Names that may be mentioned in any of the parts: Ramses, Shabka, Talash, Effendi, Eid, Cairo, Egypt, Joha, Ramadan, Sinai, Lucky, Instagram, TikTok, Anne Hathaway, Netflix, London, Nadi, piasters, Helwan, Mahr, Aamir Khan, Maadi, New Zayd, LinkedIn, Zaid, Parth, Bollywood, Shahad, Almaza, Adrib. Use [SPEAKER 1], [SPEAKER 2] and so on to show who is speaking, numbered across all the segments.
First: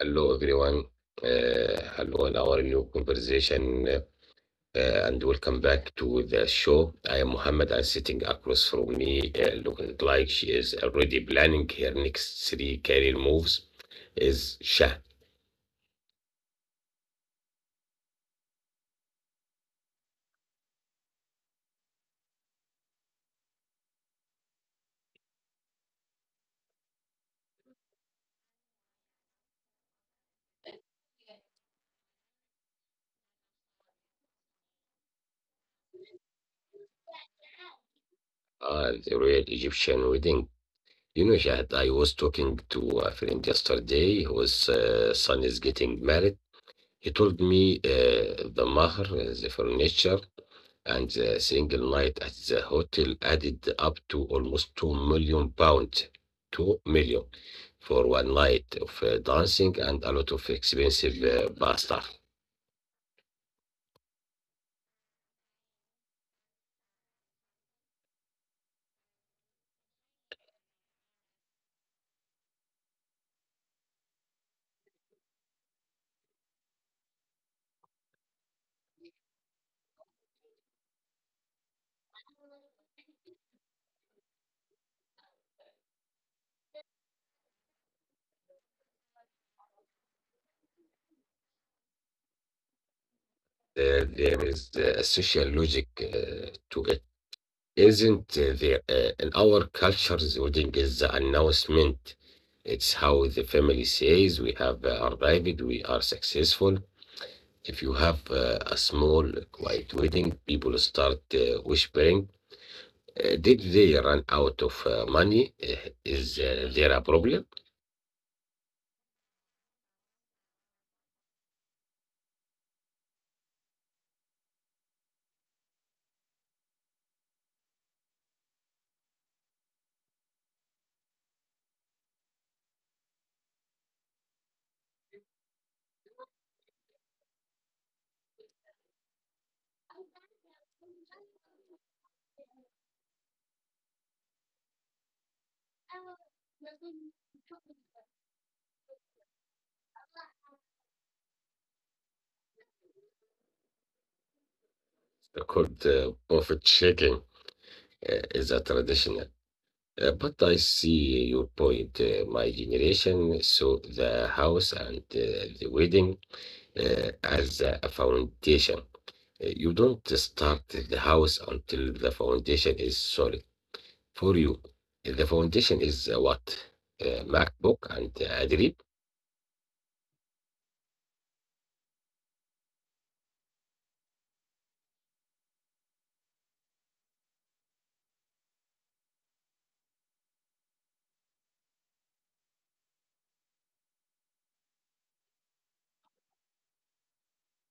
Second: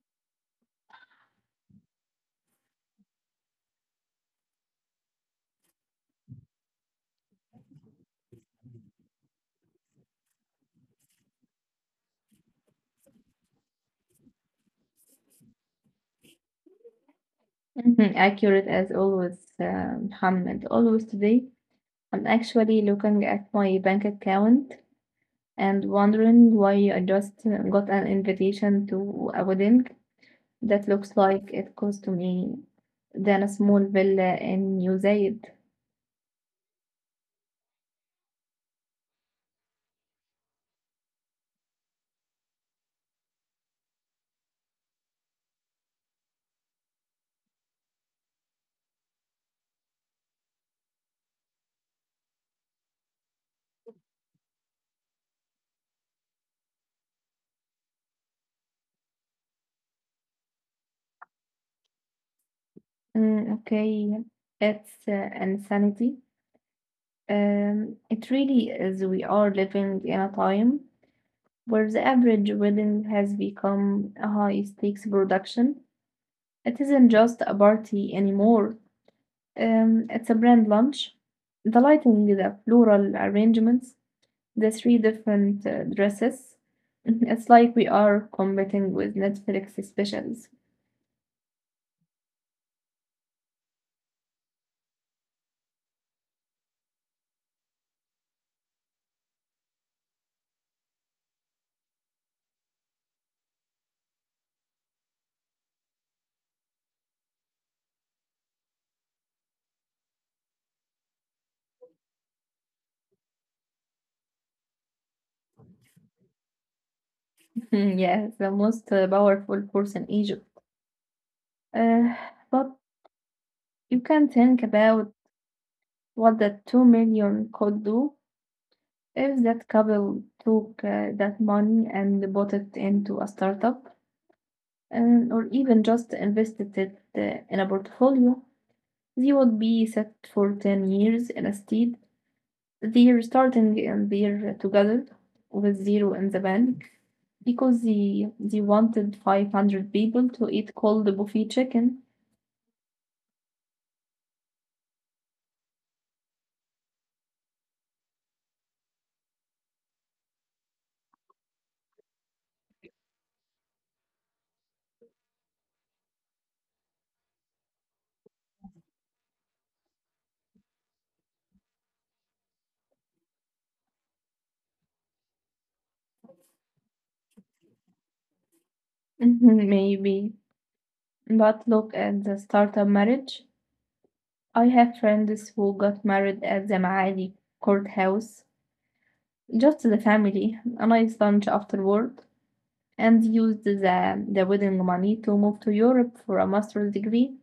[SPEAKER 1] Hello, everyone. Hello, and our new conversation. Uh, and welcome back to the show. I am Muhammad, and sitting across from me, looking like she is already planning her next three career moves, is Shah.
[SPEAKER 2] Mhm, accurate as always, Muhammad. Always today, I'm actually looking at my bank account and wondering why I just got an invitation to a wedding that looks like it cost me than a small villa in New Zayd.
[SPEAKER 1] Ah, the real Egyptian wedding. You know, Shahad, I was talking to a friend yesterday whose son is getting married. He told me the Mahr, the furniture, and the single night at the hotel added up to almost 2 million pounds. 2 million for one night of dancing and a lot of expensive bar stuff.
[SPEAKER 2] Mm, okay, it's insanity. It really is. We are living in a time where the average wedding has become a high stakes production. It isn't just a party anymore. It's a brand lunch. The lighting, the floral arrangements, the three different dresses. It's like we are competing with Netflix specials.
[SPEAKER 1] There is a social logic to it. Isn't there? In our culture, the wedding is the announcement. It's how the family says we have arrived, we are successful. If you have a small, quiet wedding, people start whispering. Did they run out of money? Is there a problem?
[SPEAKER 2] Hmm, yes, the most powerful force in Egypt. Uh, but you can think about what the 2 million could do. If that couple took that money and bought it into a startup, and, or even just invested it in a portfolio, they would be set for 10 years instead. They're starting and they're together with zero in the bank because they wanted 500 people to eat cold buffet chicken.
[SPEAKER 1] Called profit shaking is a traditional. But I see your point. My generation saw the house and the wedding as a foundation. You don't start the house until the foundation is solid. For you. The foundation is what? MacBook and Adrib.
[SPEAKER 2] Mhm, maybe. But look at the startup marriage. I have friends who got married at the Maali courthouse, just the family, a nice lunch afterward, and used the wedding money to move to Europe for a master's degree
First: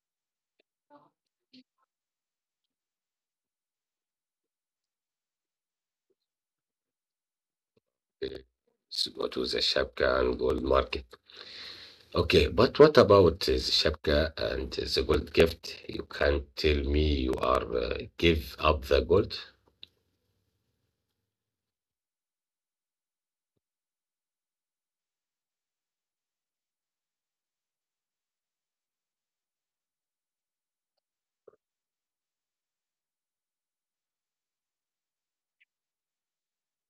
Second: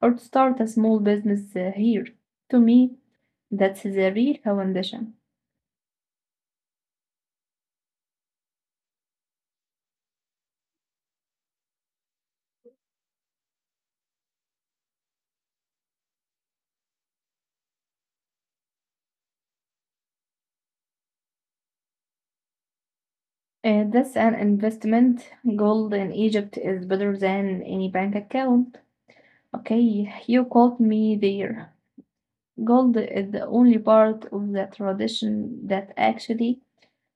[SPEAKER 2] or to start a small business here. To me, that's the real foundation.
[SPEAKER 1] Uh, what was the Shabka and gold market? Okay, but what about the Shabka and the gold gift? You can't tell me you are give up the gold.
[SPEAKER 2] That's an investment. Gold in Egypt is better than any bank account. Okay, you caught me there. Gold is the only part of the tradition that actually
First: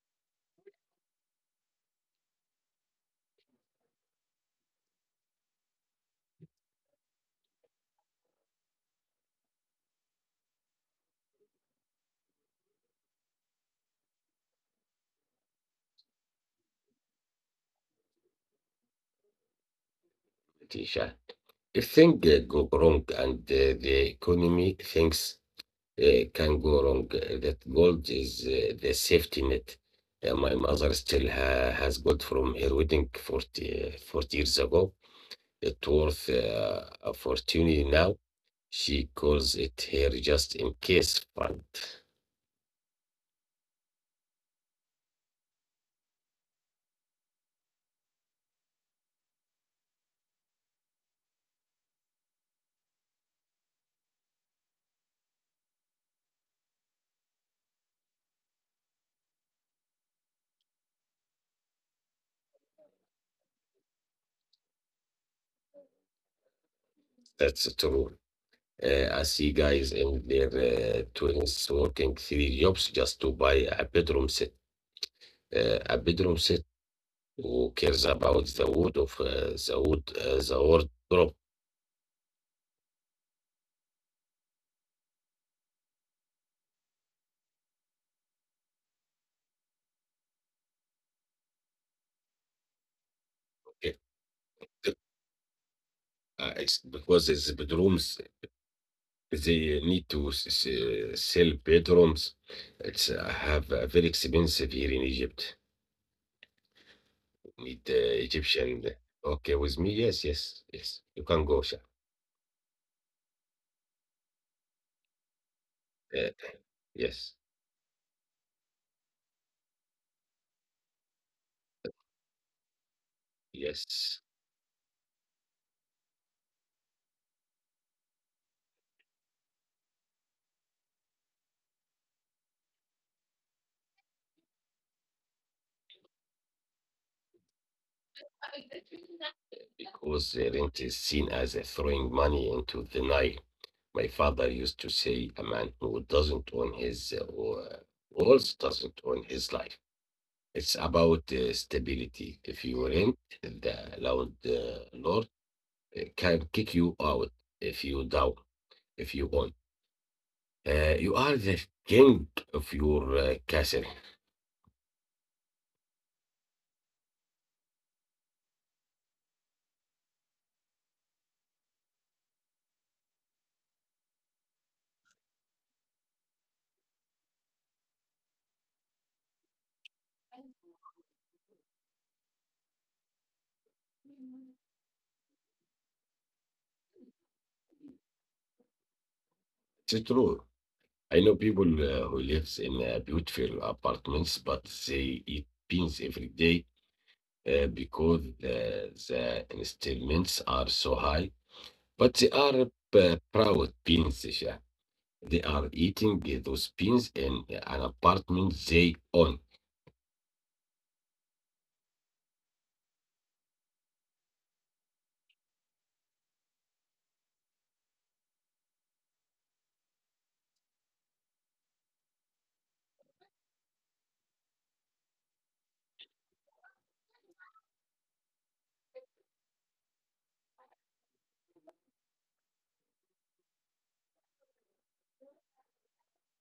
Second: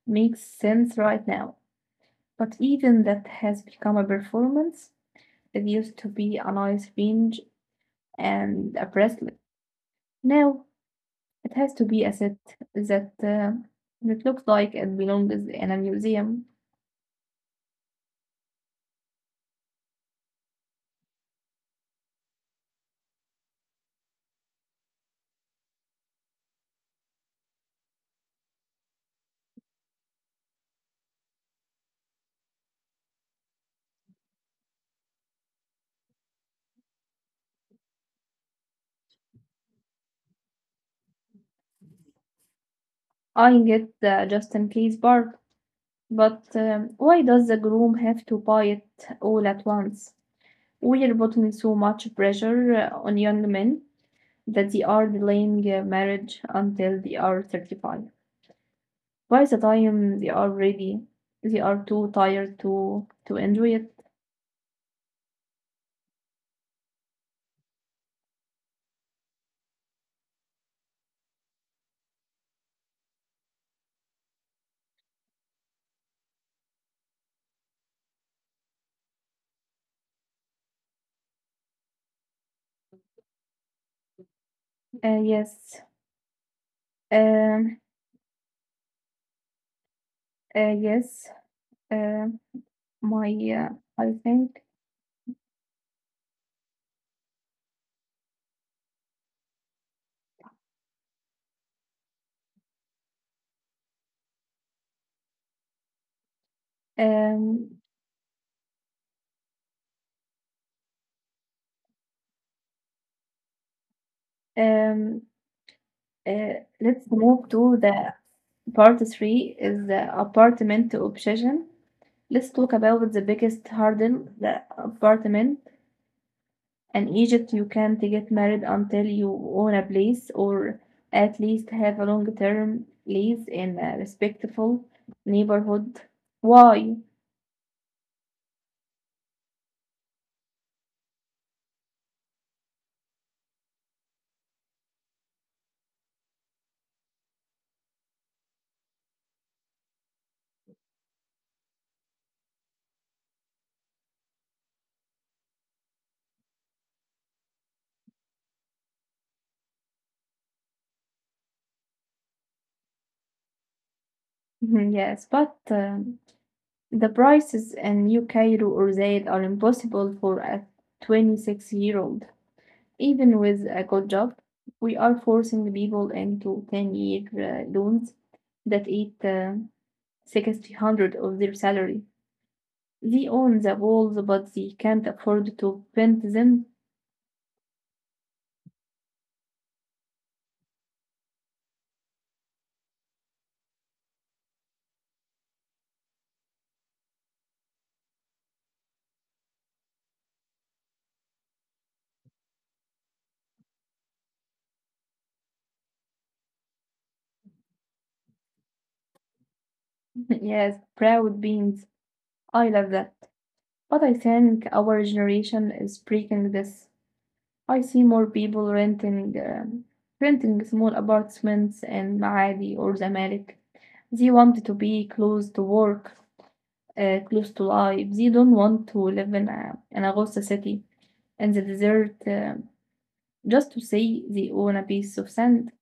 [SPEAKER 2] makes sense right now. But even that has become a performance. It used to be a nice fringe and a bracelet. Now it has to be a set that uh, that looks like it belongs in a museum.
[SPEAKER 1] Tisha. If things go wrong and the economy, things can go wrong. That gold is the safety net. My mother still has gold from her wedding 40, 40 years ago. It's worth a fortune now. She calls it her just in case fund.
[SPEAKER 2] I get the just in case part, but why does the groom have to buy it all at once? We're putting so much pressure on young men that they are delaying marriage until they are 35. By the time they are ready, they are too tired to enjoy it.
[SPEAKER 1] That's true. I see guys in their 20s working three jobs just to buy a bedroom set. A bedroom set, who cares about the wood of the wardrobe.
[SPEAKER 2] Yes. Um. Yes. Um. My
[SPEAKER 1] It,
[SPEAKER 2] I think,
[SPEAKER 1] it's because it's bedrooms. They need to sell bedrooms. It's have very expensive here in Egypt. Need
[SPEAKER 2] um
[SPEAKER 1] Egyptian. Okay, with me? Yes, yes, yes. You can go, Sha.
[SPEAKER 2] um
[SPEAKER 1] Uh,
[SPEAKER 2] uh,
[SPEAKER 1] yes,
[SPEAKER 2] let's move to the — part three is the apartment obsession. Let's talk about the biggest
[SPEAKER 1] yes.
[SPEAKER 2] hurdle, the apartment. In Egypt, you can't get married until you own a place or at least have a long-term lease in a respectful neighborhood. Why?
[SPEAKER 1] Because the rent is seen as throwing money into the Nile. My father used to say, a man who doesn't own his walls doesn't own his life. It's about stability. If you rent, the loud lord can kick you out if you down, if you own. You are the king of your castle.
[SPEAKER 2] Yes, but the prices in New or Zayed are impossible for a 26-year-old. Even with a good job, we are forcing people into 10 year loans that eat 60 hundred of their salary. They own the walls, but they can't afford to paint them.
[SPEAKER 1] It's true. I know people who lives in beautiful apartments, but they eat beans every day because the installments are so high. But they are proud beans. Yeah. They are eating those beans in an apartment they own.
[SPEAKER 2] Yes, proud beings. I love that. But I think our generation is breaking this. I see more people renting small apartments in Maadi or Zamalek. They want to be close to work, close to life. They don't want to live in a Goza city in the desert, just to say they own a piece of sand.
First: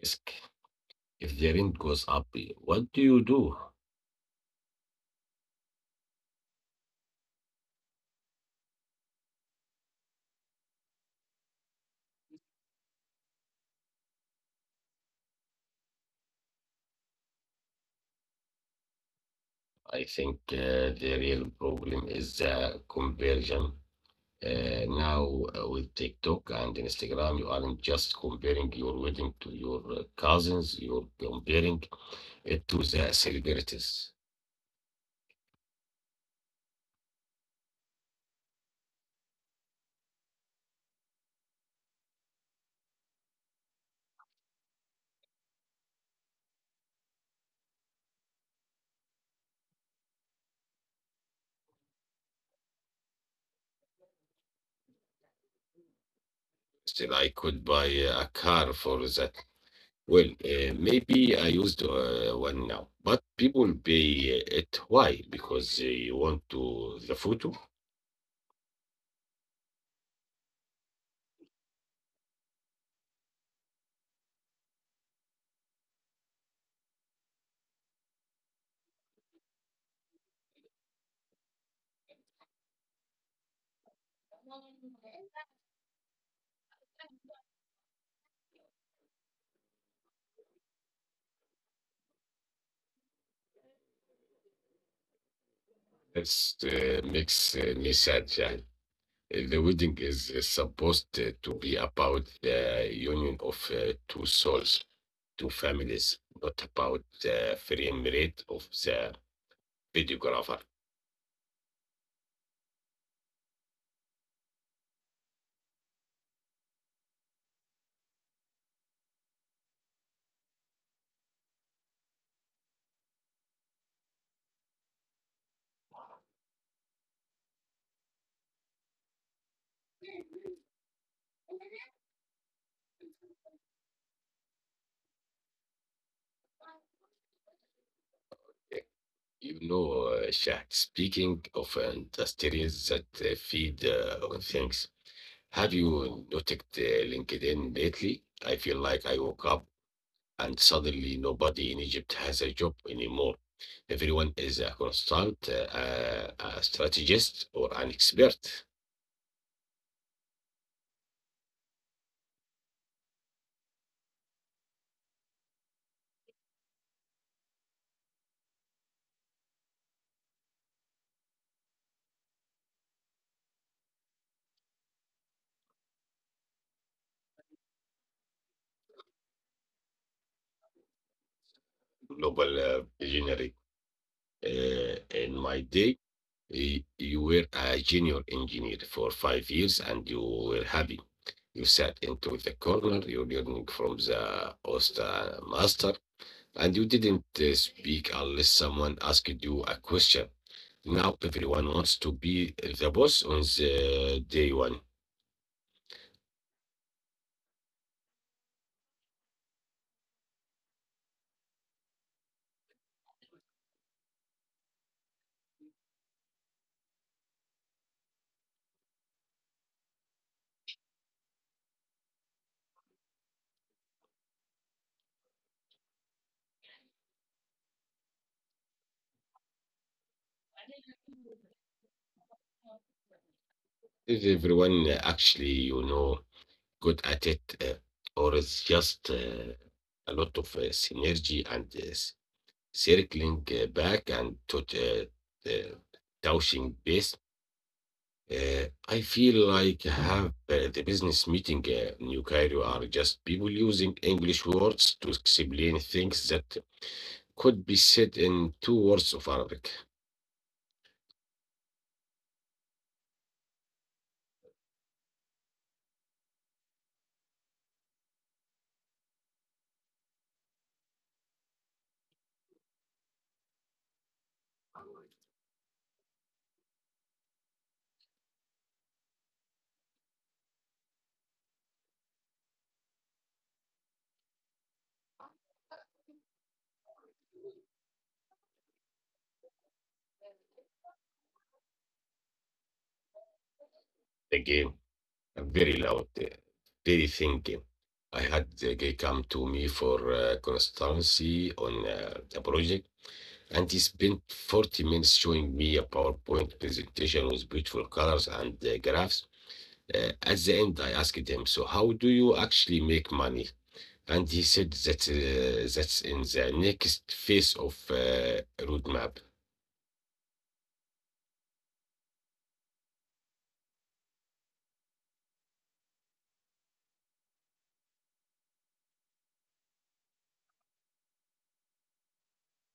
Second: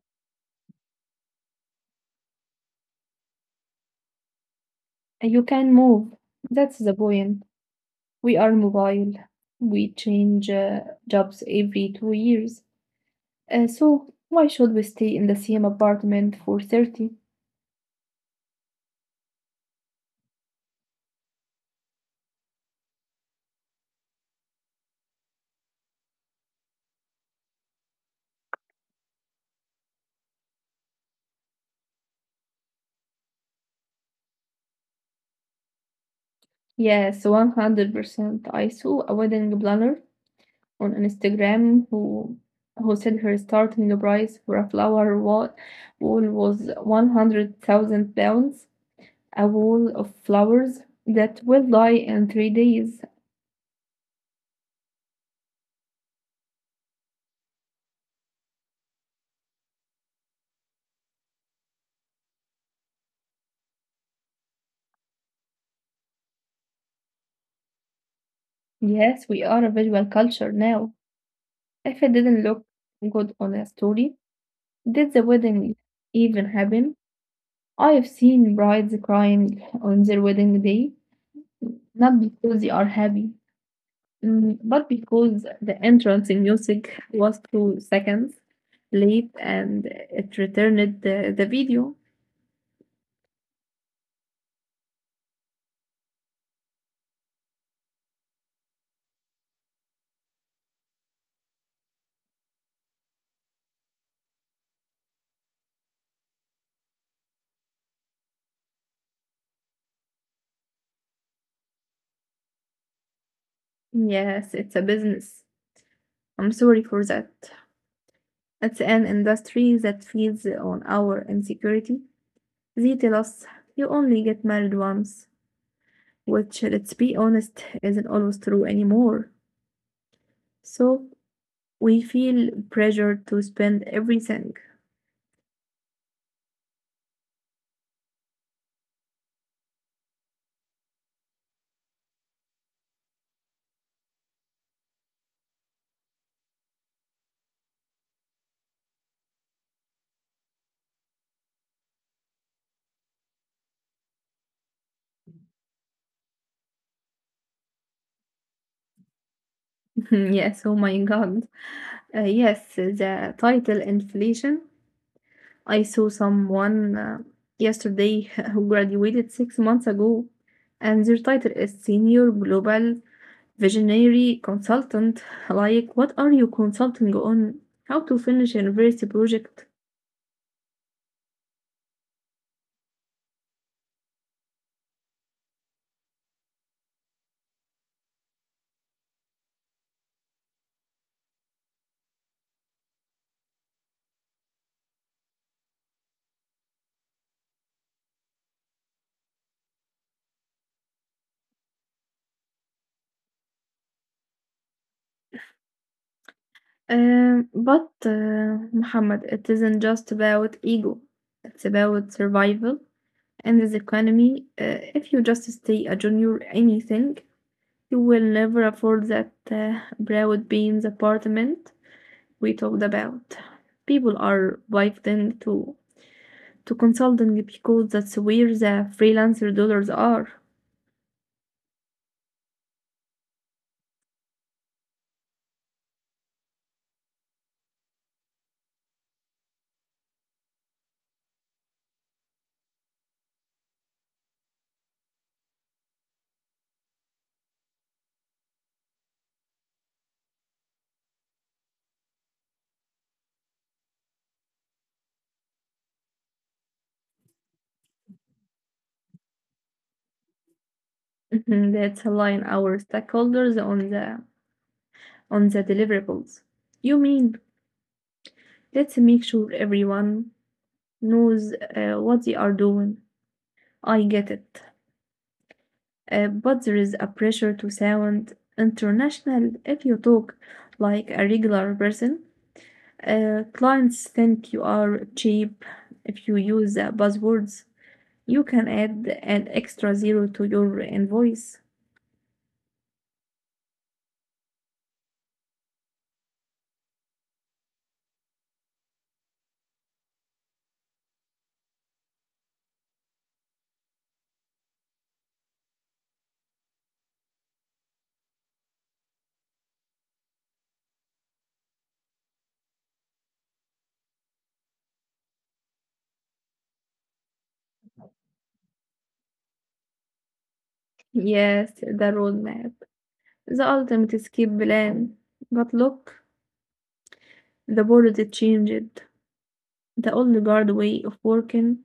[SPEAKER 1] Risk. If the rent goes up, eh, what do you do?
[SPEAKER 2] You can move. That's the point. We are mobile. We change jobs every 2 years. So why should we stay in the same apartment for 30?
[SPEAKER 1] I think the real problem is the conversion. Now, with TikTok and Instagram, you aren't just comparing your wedding to your cousins, you're comparing it to the celebrities.
[SPEAKER 2] Yes, 100%. I saw a wedding planner on Instagram who said her starting price for a flower wall was 100,000 pounds, a wall of flowers that will die in 3 days.
[SPEAKER 1] Still, I could buy a car for that. Well, maybe I used one now, but people pay it. Why? Because they want to the photo.
[SPEAKER 2] Yes, we are a visual culture now. If it didn't look good on a story, did the wedding even happen? I've seen brides crying on their wedding day, not because they are happy. But because the entrance in music was 2 seconds late and it returned the video.
[SPEAKER 1] That's makes me sad. Yeah. The wedding is supposed eh, to be about the union of two souls, two families, not about the frame rate of the videographer.
[SPEAKER 2] Yes, it's a business. I'm sorry for that. It's an industry that feeds on our insecurity. They tell us you only get married once, which, let's be honest, isn't always true anymore. So we feel pressured to spend everything.
[SPEAKER 1] You know, Shah, speaking of industries that feed on things, have you noticed LinkedIn lately? I feel like I woke up and suddenly nobody in Egypt has a job anymore. Everyone is a a strategist, or an expert.
[SPEAKER 2] Hmm, yes, oh my God. Yes, the title inflation. I saw someone yesterday who graduated 6 months ago, and their title is Senior Global Visionary Consultant. Like, what are you consulting on? How to finish a university project?
[SPEAKER 1] Global visionary. Uh, in my day, you were a junior engineer for 5 years and you were happy. You sat into the corner, you learning from the Osta master, and you didn't speak unless someone asked you a question. Now everyone wants to be the boss on the day one.
[SPEAKER 2] But, Muhammad, it isn't just about ego, it's about survival in this economy. If you just stay a junior anything, you will never afford that broad beans apartment we talked about. People are wifing to consulting because that's where the freelancer dollars are.
[SPEAKER 1] Is everyone actually, you know, good at it, or it's just a lot of synergy and circling back and to the touching base. I feel like have the business meeting New Cairo are just people using English words to explain things that could be said in two words of Arabic.
[SPEAKER 2] Let's align our stakeholders on the deliverables. You mean let's make sure everyone knows what they are doing. I get it, but there is a pressure to sound international if you talk like a regular person. Clients think you are cheap if you use buzzwords. You can add an extra zero to your invoice.
[SPEAKER 1] The game. Very loud, really thinking. I had the guy come to me for consultancy on a project, and he spent 40 minutes showing me a PowerPoint presentation with beautiful colors and graphs. At the end, I asked him, "So, how do you actually make money?" And he said that that's in the next phase of roadmap
[SPEAKER 2] Yes, the roadmap, the ultimate escape plan. But look, the world it changed. The old guard way of working,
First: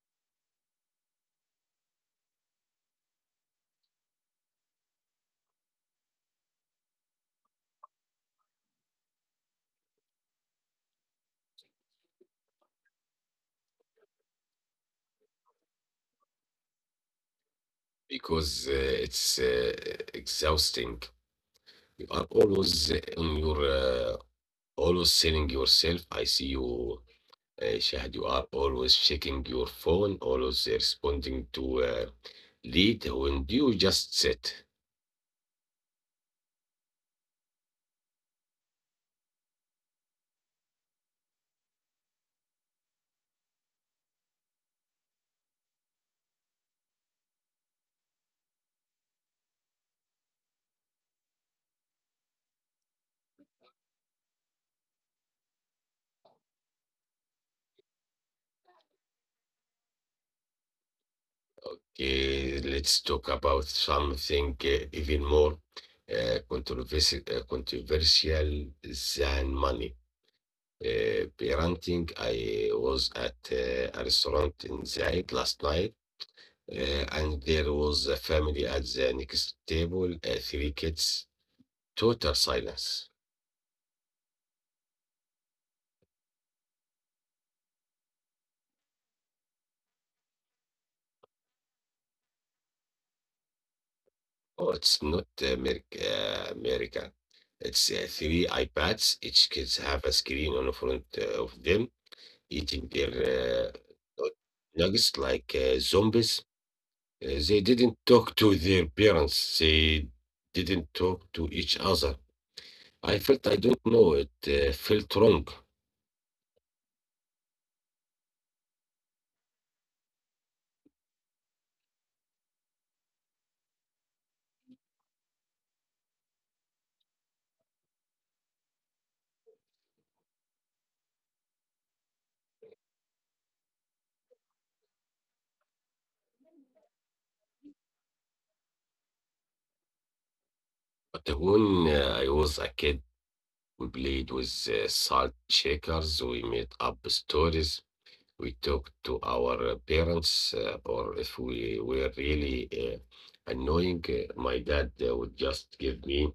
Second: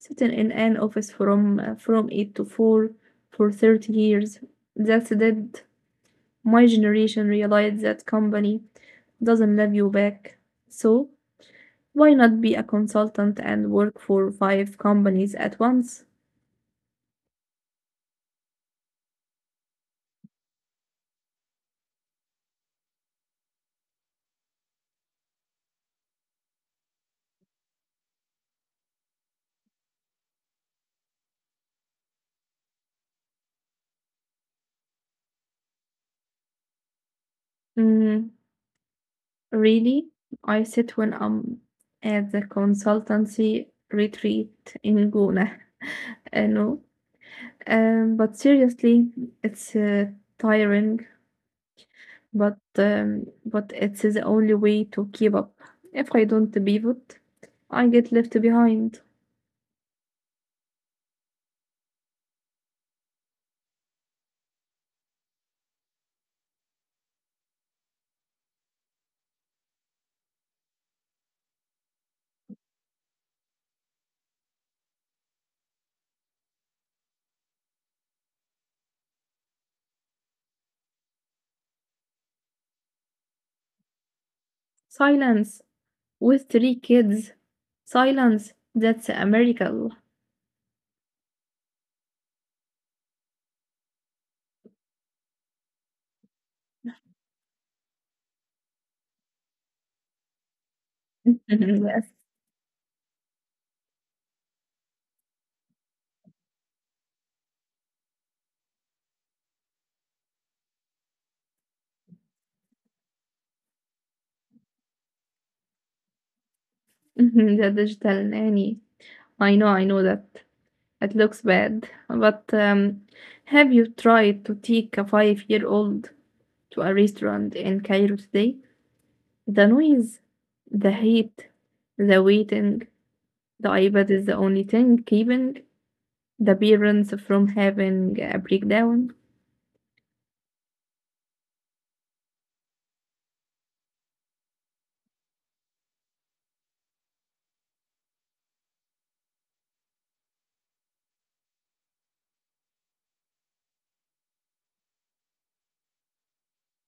[SPEAKER 2] sitting in an office from eight to four for 30 years. That's dead. My generation realized that company doesn't love you back. So why not be a consultant and work for five companies at once?
[SPEAKER 1] because it's exhausting. You are always on your always selling yourself. I see you, Shahad. You are always checking your phone, always responding to lead. When you just sit,
[SPEAKER 2] Mm, really? I sit when I'm at the consultancy retreat in Guna. I know. But seriously, it's tiring, but it's the only way to keep up. If I don't pivot, I get left behind.
[SPEAKER 1] let's talk about something even more controversial than money. Parenting. I was at a restaurant in Zaid last night, and there was a family at the next table, three kids. Total silence.
[SPEAKER 2] Silence with three kids. Silence, that's a miracle.
[SPEAKER 1] Oh, it's not American. It's three iPads. Each kids have a screen on the front of them, eating
[SPEAKER 2] Yes.
[SPEAKER 1] their nug- nuggets like zombies. They didn't talk to their parents. They didn't talk to each other. I felt I don't know. It felt wrong.
[SPEAKER 2] Mhm, the digital nanny. I know that. It looks bad. But have you tried to take a 5-year-old to a restaurant in Cairo today? The noise, the heat, the waiting, the iPad is the only thing keeping the parents from having a breakdown.
[SPEAKER 1] But when I was a kid, we played with salt shakers. We made up stories. We talk to our parents, or if we were really annoying, my dad would just give me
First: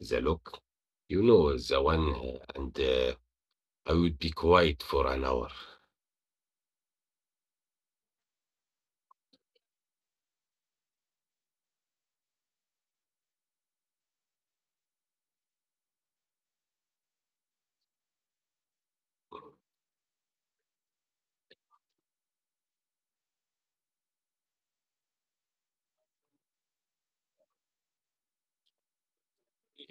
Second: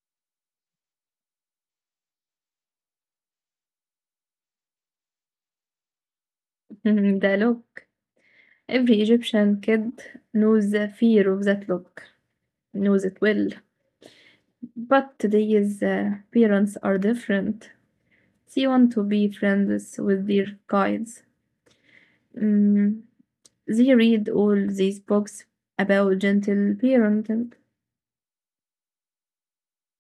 [SPEAKER 1] the look, you know, the one, and I would be quiet for an hour
[SPEAKER 2] Mhm, the look. Every Egyptian kid knows the fear of that look, knows it well. But today's parents are different. She want to be friends with their guides. Mm, they read all these books about gentle parenting.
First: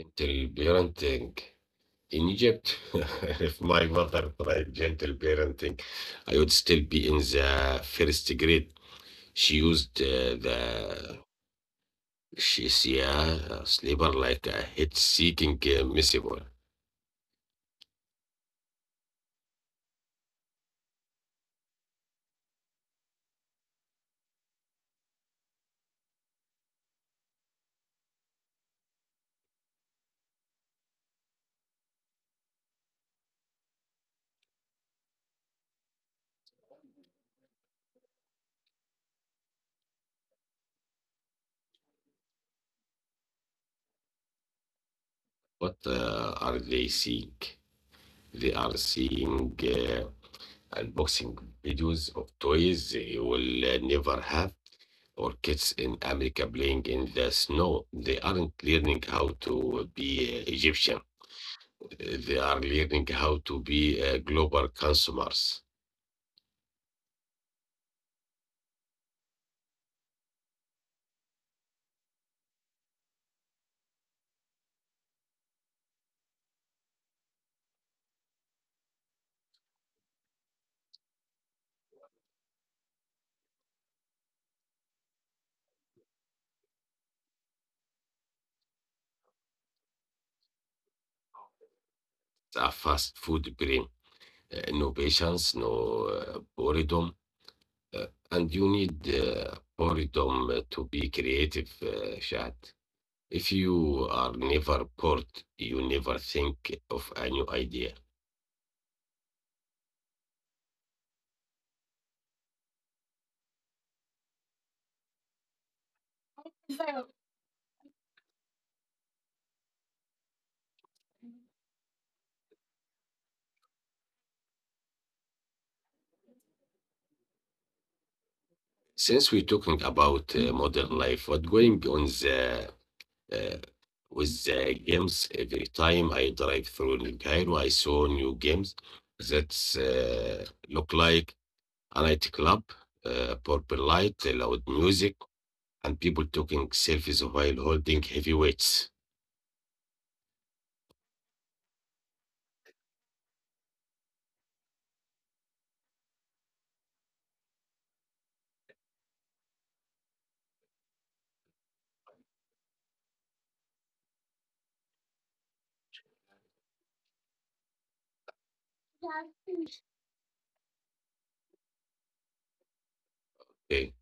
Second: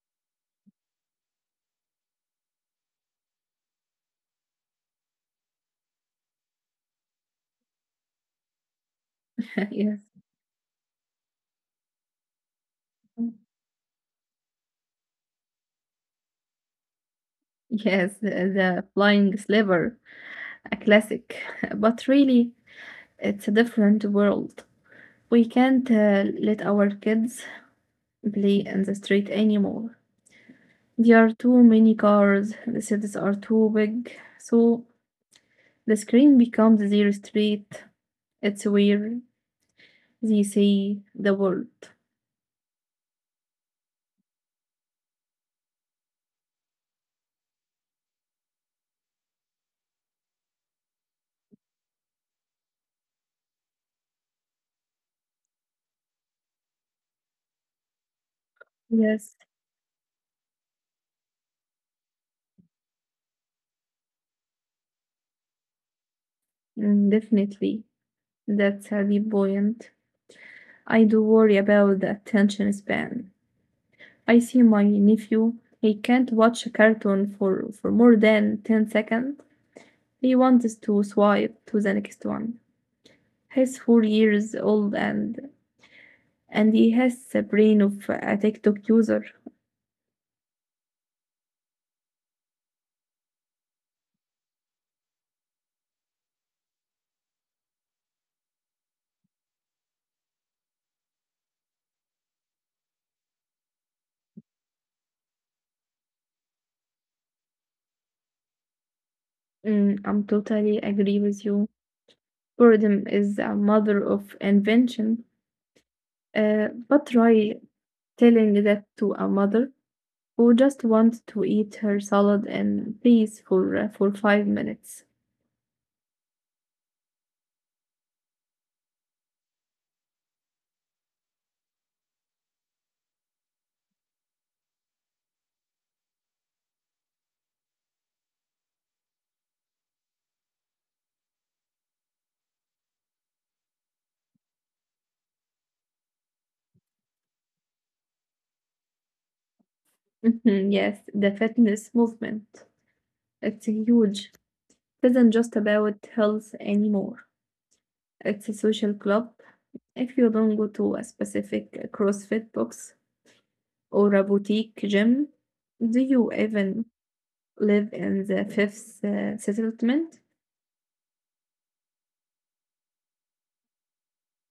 [SPEAKER 1] until parenting in Egypt. If my mother tried gentle parenting, I would still be in the first grade. She used
[SPEAKER 2] Yes.
[SPEAKER 1] the she's yeah, a sleeper like a hit seeking missile.
[SPEAKER 2] Yes, the flying sliver, a classic. But really, it's a different world. We can't let our kids play in the street anymore. There are too many cars, the cities are too big, so the screen becomes their street. It's where they see the world.
[SPEAKER 1] What are they seeing? They are seeing unboxing videos of toys they will never have, or kids in America playing in the snow. They aren't learning how to be
[SPEAKER 2] Yes,
[SPEAKER 1] Egyptian. They are learning how to be global consumers.
[SPEAKER 2] mm, definitely. That's heavy buoyant. I do worry about the attention span. I see my nephew, he can't watch a cartoon for more than 10 seconds. He wants to swipe to the next one. He's 4 years old and he has the brain of a TikTok user.
[SPEAKER 1] A fast food brain, no patience, no boredom. Uh, and you need boredom to be creative, Shad. If you are never bored, you never think of a new idea.
[SPEAKER 2] I'm totally agree with you. Boredom is a mother of invention. But try telling that to a mother who just wants to eat her salad in peace for 5 minutes.
[SPEAKER 1] Since we're talking about modern life, what's going on the uh, with the games. Every time I drive through New Cairo, I saw new games that look like a nightclub, purple light, loud music, and people taking selfies while holding heavy weights.
[SPEAKER 2] Mhm, yes, the fitness movement. It's huge. It isn't just about health anymore. It's a social club. If you don't go to a specific CrossFit box or a boutique gym, do you even live in the fifth settlement?
[SPEAKER 1] Okay.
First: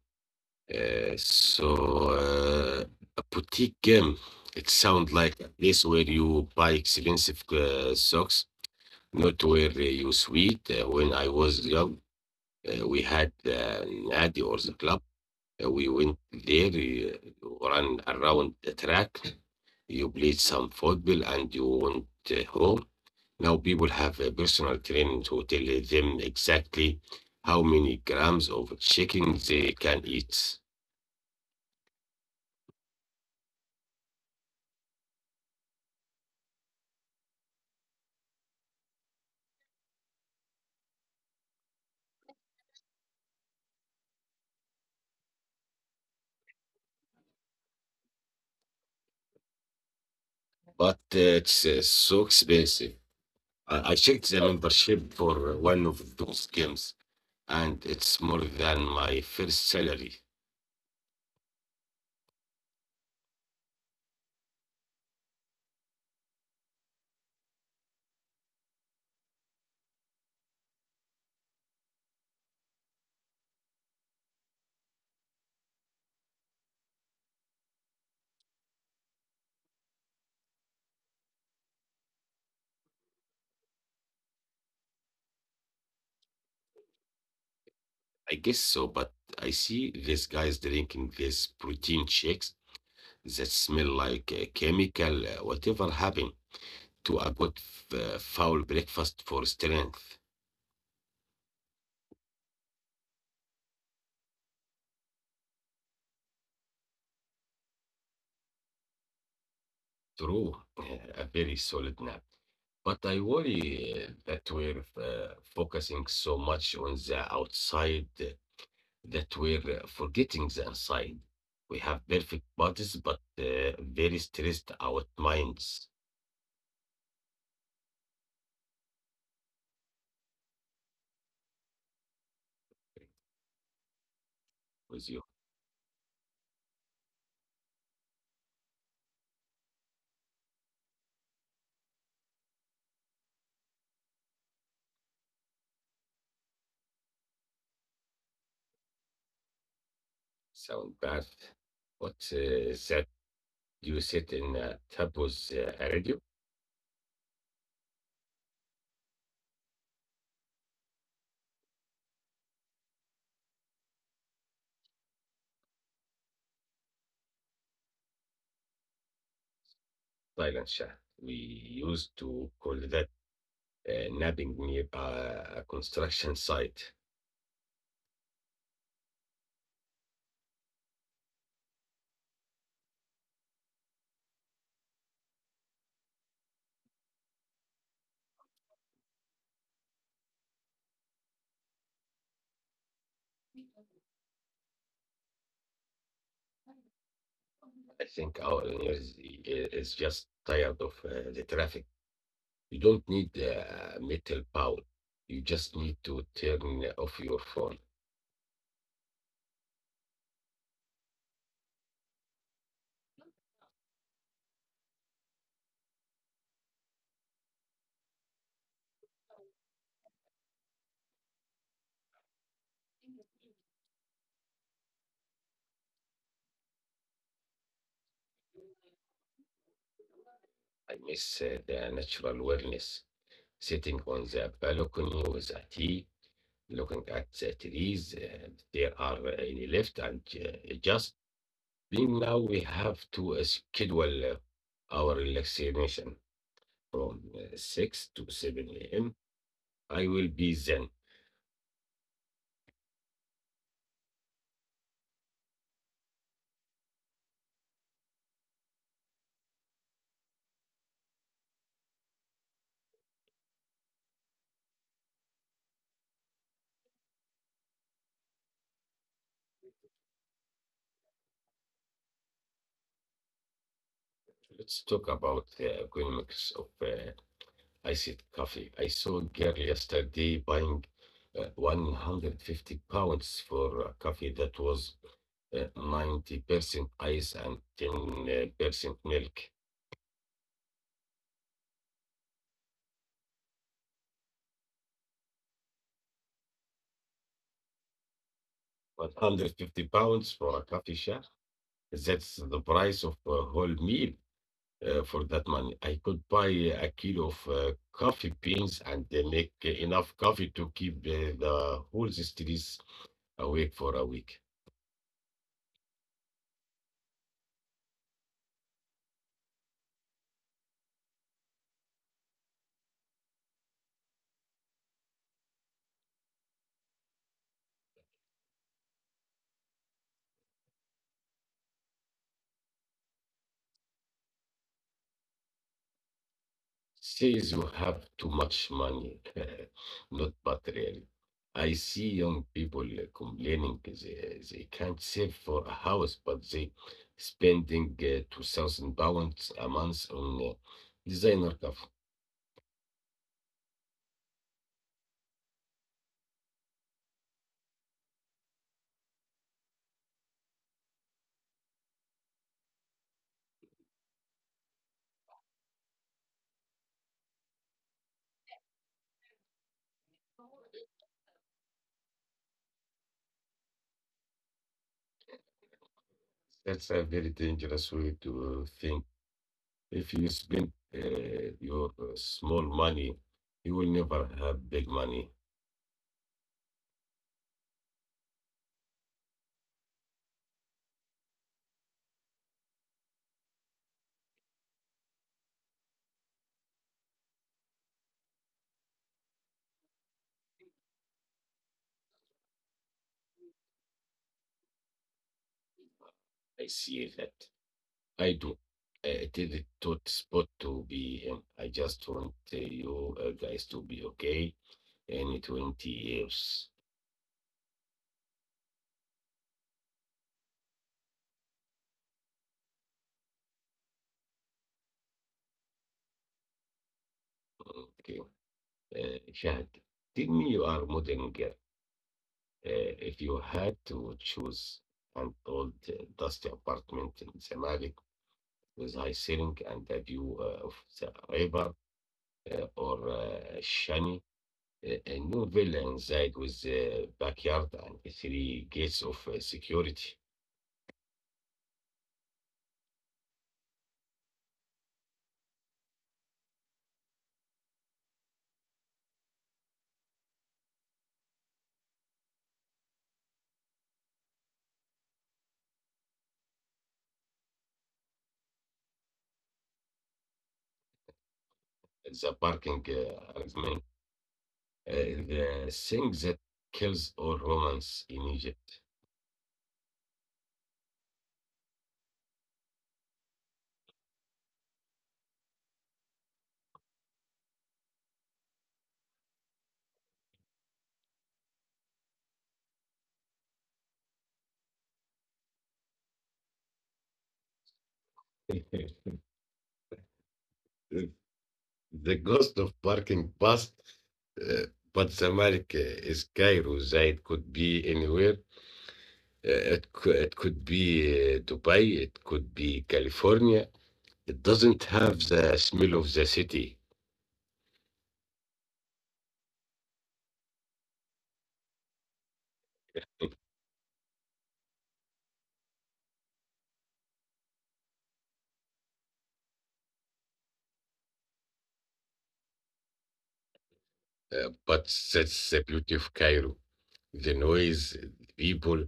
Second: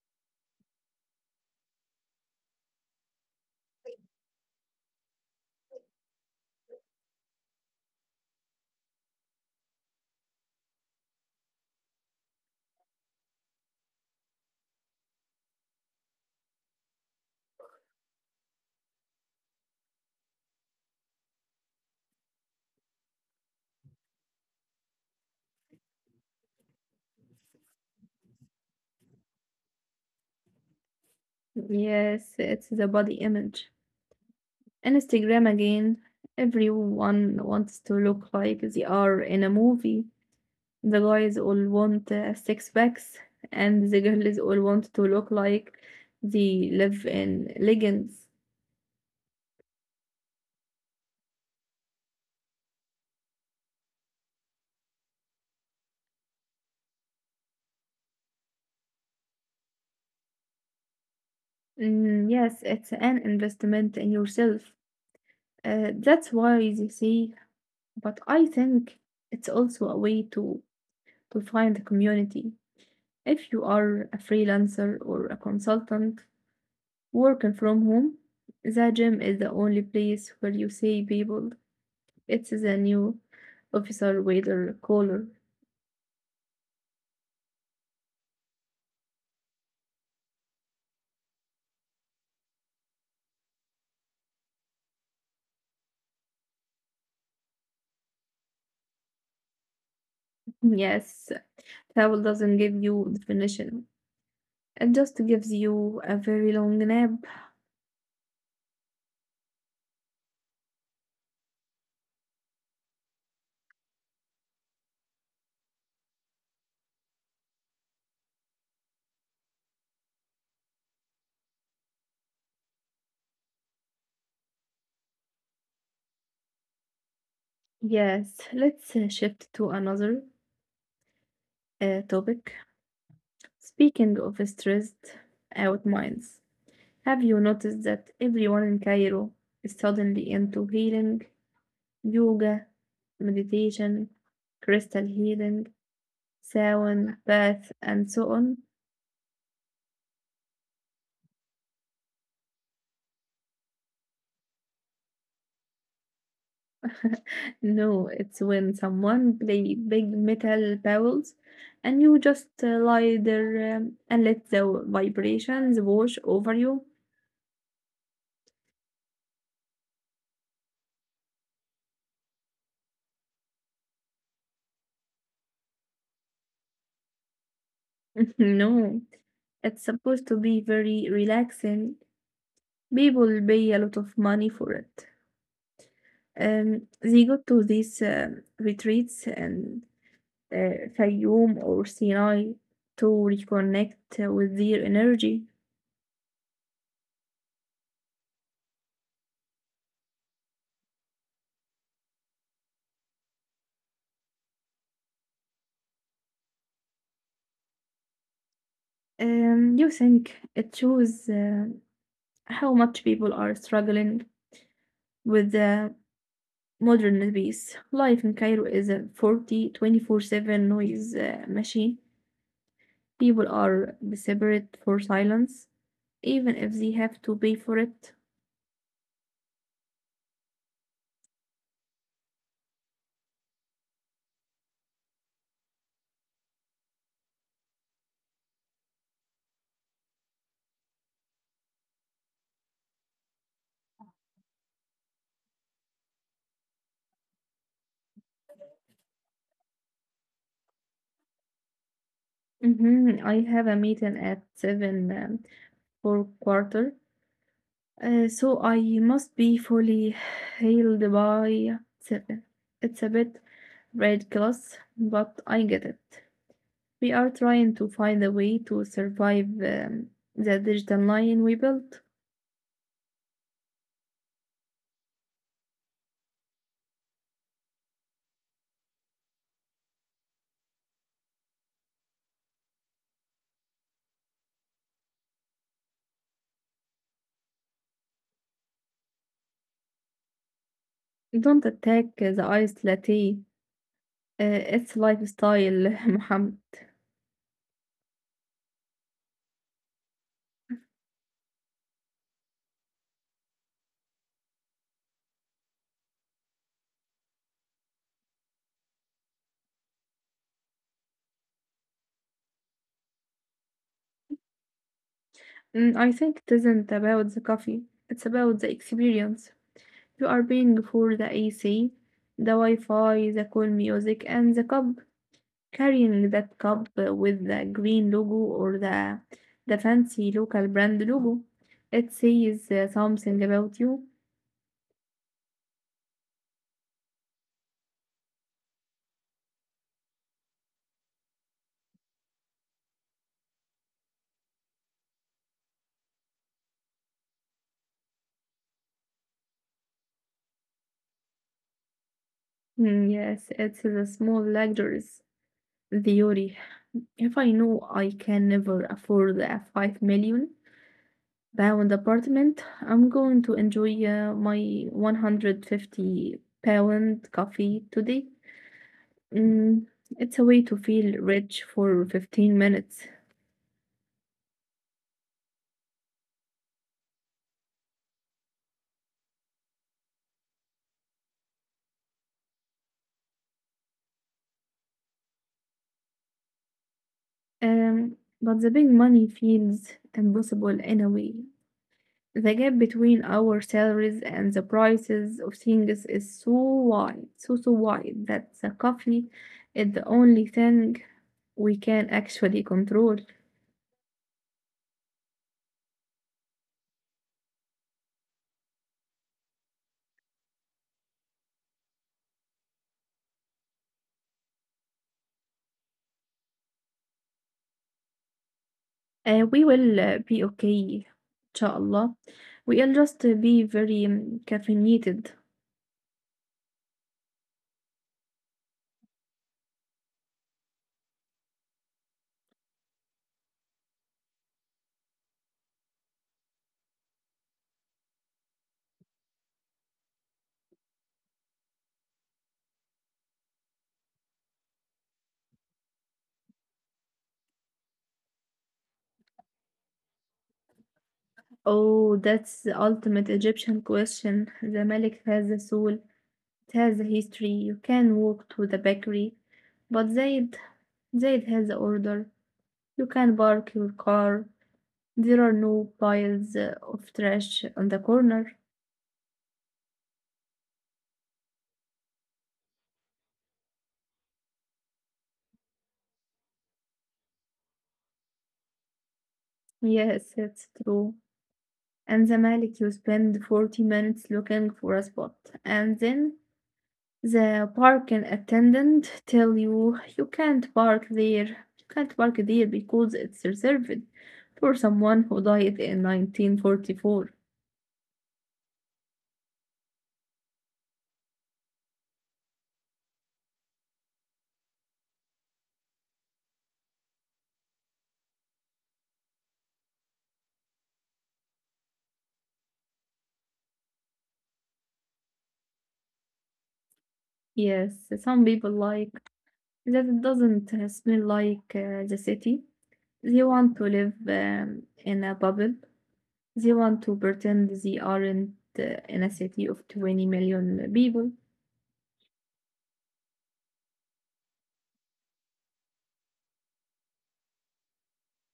[SPEAKER 1] So, a boutique game, it sounds like a place where you buy expensive socks, not where you sweat. When I was young, we had an Nadi or the club. We went there, you run around the track, you played some football, and you went home. Now people have a personal trainer to tell them exactly how many grams of chicken they can eat.
[SPEAKER 2] Yes, it's the body image. Instagram again, everyone wants to look like they are in a movie. The guys all want six packs, and the girls all want to look like they live in legends.
[SPEAKER 1] But it's so expensive. I checked the membership for one of those games, and it's more than my first salary.
[SPEAKER 2] Mm, yes, it's an investment in yourself. That's why they say, but I think it's also a way to find a community. If you are a freelancer or a consultant working from home, the gym is the only place where you see people. It's the new officer, waiter, caller.
[SPEAKER 1] I guess so, but I see these guys drinking these protein shakes that smell like chemical, whatever happened to a good foul breakfast for strength.
[SPEAKER 2] Yes, travel doesn't give you definition. It just gives you a very long nap.
[SPEAKER 1] True, a very solid nap. But I worry that we're focusing so much on the outside that we're forgetting the inside. We have perfect bodies, but very stressed out minds
[SPEAKER 2] Yes, let's shift to another topic. Speaking of
[SPEAKER 1] with you.
[SPEAKER 2] stressed out minds, have you noticed that everyone in Cairo is suddenly into healing, yoga, meditation, crystal healing, sauna, bath, and so on?
[SPEAKER 1] Sound bad. What is that you sit in Tapo's a radio
[SPEAKER 2] No, it's when someone play big metal bowls and you just lie there, and let the vibrations wash over you.
[SPEAKER 1] silent shaft. We used to call that napping near a construction site.
[SPEAKER 2] No, it's supposed to be very relaxing. People pay a lot of money for it. They go to these retreats and Fayoum or Sinai to reconnect with their energy.
[SPEAKER 1] I think our engineers is just tired of the traffic. You don't need a metal pole. You just need to turn off your phone.
[SPEAKER 2] You think it shows how much people are struggling with the modern pace. Life in Cairo is a forty twenty 7 noise machine. People are desperate for silence, even if they have to pay for it.
[SPEAKER 1] I miss the natural awareness, sitting on the balcony with a tea looking at cities, there are any left and just being now we have to schedule our relaxation from 6 to 7 a.m. I will be zen.
[SPEAKER 2] Mhm, I have a meeting at 7, for quarter, so I must be fully healed by 7. It's a bit red glass, but I get it. We are trying to find a way to survive, the digital line we built.
[SPEAKER 1] Let's talk about the economics of iced coffee. I saw a girl yesterday buying 150 pounds for a coffee that was 90% ice and 10% milk.
[SPEAKER 2] Don't attack the iced latte. It's lifestyle, Mohammed.
[SPEAKER 1] 150 pounds for a coffee shop. That's the price of a whole meal for that money. I could buy a kilo of coffee beans and make enough coffee to keep the whole streets awake for a week.
[SPEAKER 2] I think it isn't about the coffee. It's about the experience. You are paying for the AC, the Wi-Fi, the cool music, and the cup. Carrying that cup with the green logo or the fancy local brand logo, it says something about you.
[SPEAKER 1] Says you have too much money, not but really. I see young people complaining they can't save for a house, but they spending 2,000 pounds a month on designer stuff.
[SPEAKER 2] Yes, it's the small luxuries, theory. If I know I can never afford a 5 million pound apartment, I'm going to enjoy my 150 pound coffee today. Mm, it's a way to feel rich for 15 minutes.
[SPEAKER 1] That's a very dangerous way to think. If you spend your small money, you will never have big money.
[SPEAKER 2] Um, but the big money feels impossible in a way. The gap between our salaries and the prices of things is so wide, so wide that the coffee is the only thing we can actually control.
[SPEAKER 1] I see that. I do. It is a tough spot to be in. I just want you guys to be okay in 20 years.
[SPEAKER 2] We will be okay, inshallah. We'll just be very caffeinated.
[SPEAKER 1] Okay. Shahad, tell me you are modern girl. If you had to choose an old dusty apartment in Zamalek with high ceiling and a view of the river or Shani, a new villa inside with a backyard and three gates of security.
[SPEAKER 2] Oh, that's the ultimate Egyptian question. The Malik has a soul, it has a history. You can walk to the bakery, but Zaid has the order. You can park your car. There are no piles of trash on the corner.
[SPEAKER 1] The parking arrangement, uh, the thing that kills all romance in Egypt.
[SPEAKER 2] Yes, it's true. And the Malik, you spend 40 minutes looking for a spot, and then the parking attendant tell you you can't park there. You can't park there because it's reserved for someone who died in 1944.
[SPEAKER 1] The ghost of parking past, uh, but Zamalek is Cairo. Zaid could be anywhere. It could be Dubai. It could be California. It doesn't have the smell of the city.
[SPEAKER 2] Yes, some people like that it doesn't smell like the city. They want to live in a bubble. They want to pretend they aren't uh, in a city of 20 million people.
[SPEAKER 1] But that's the beauty of Cairo. The noise, the people,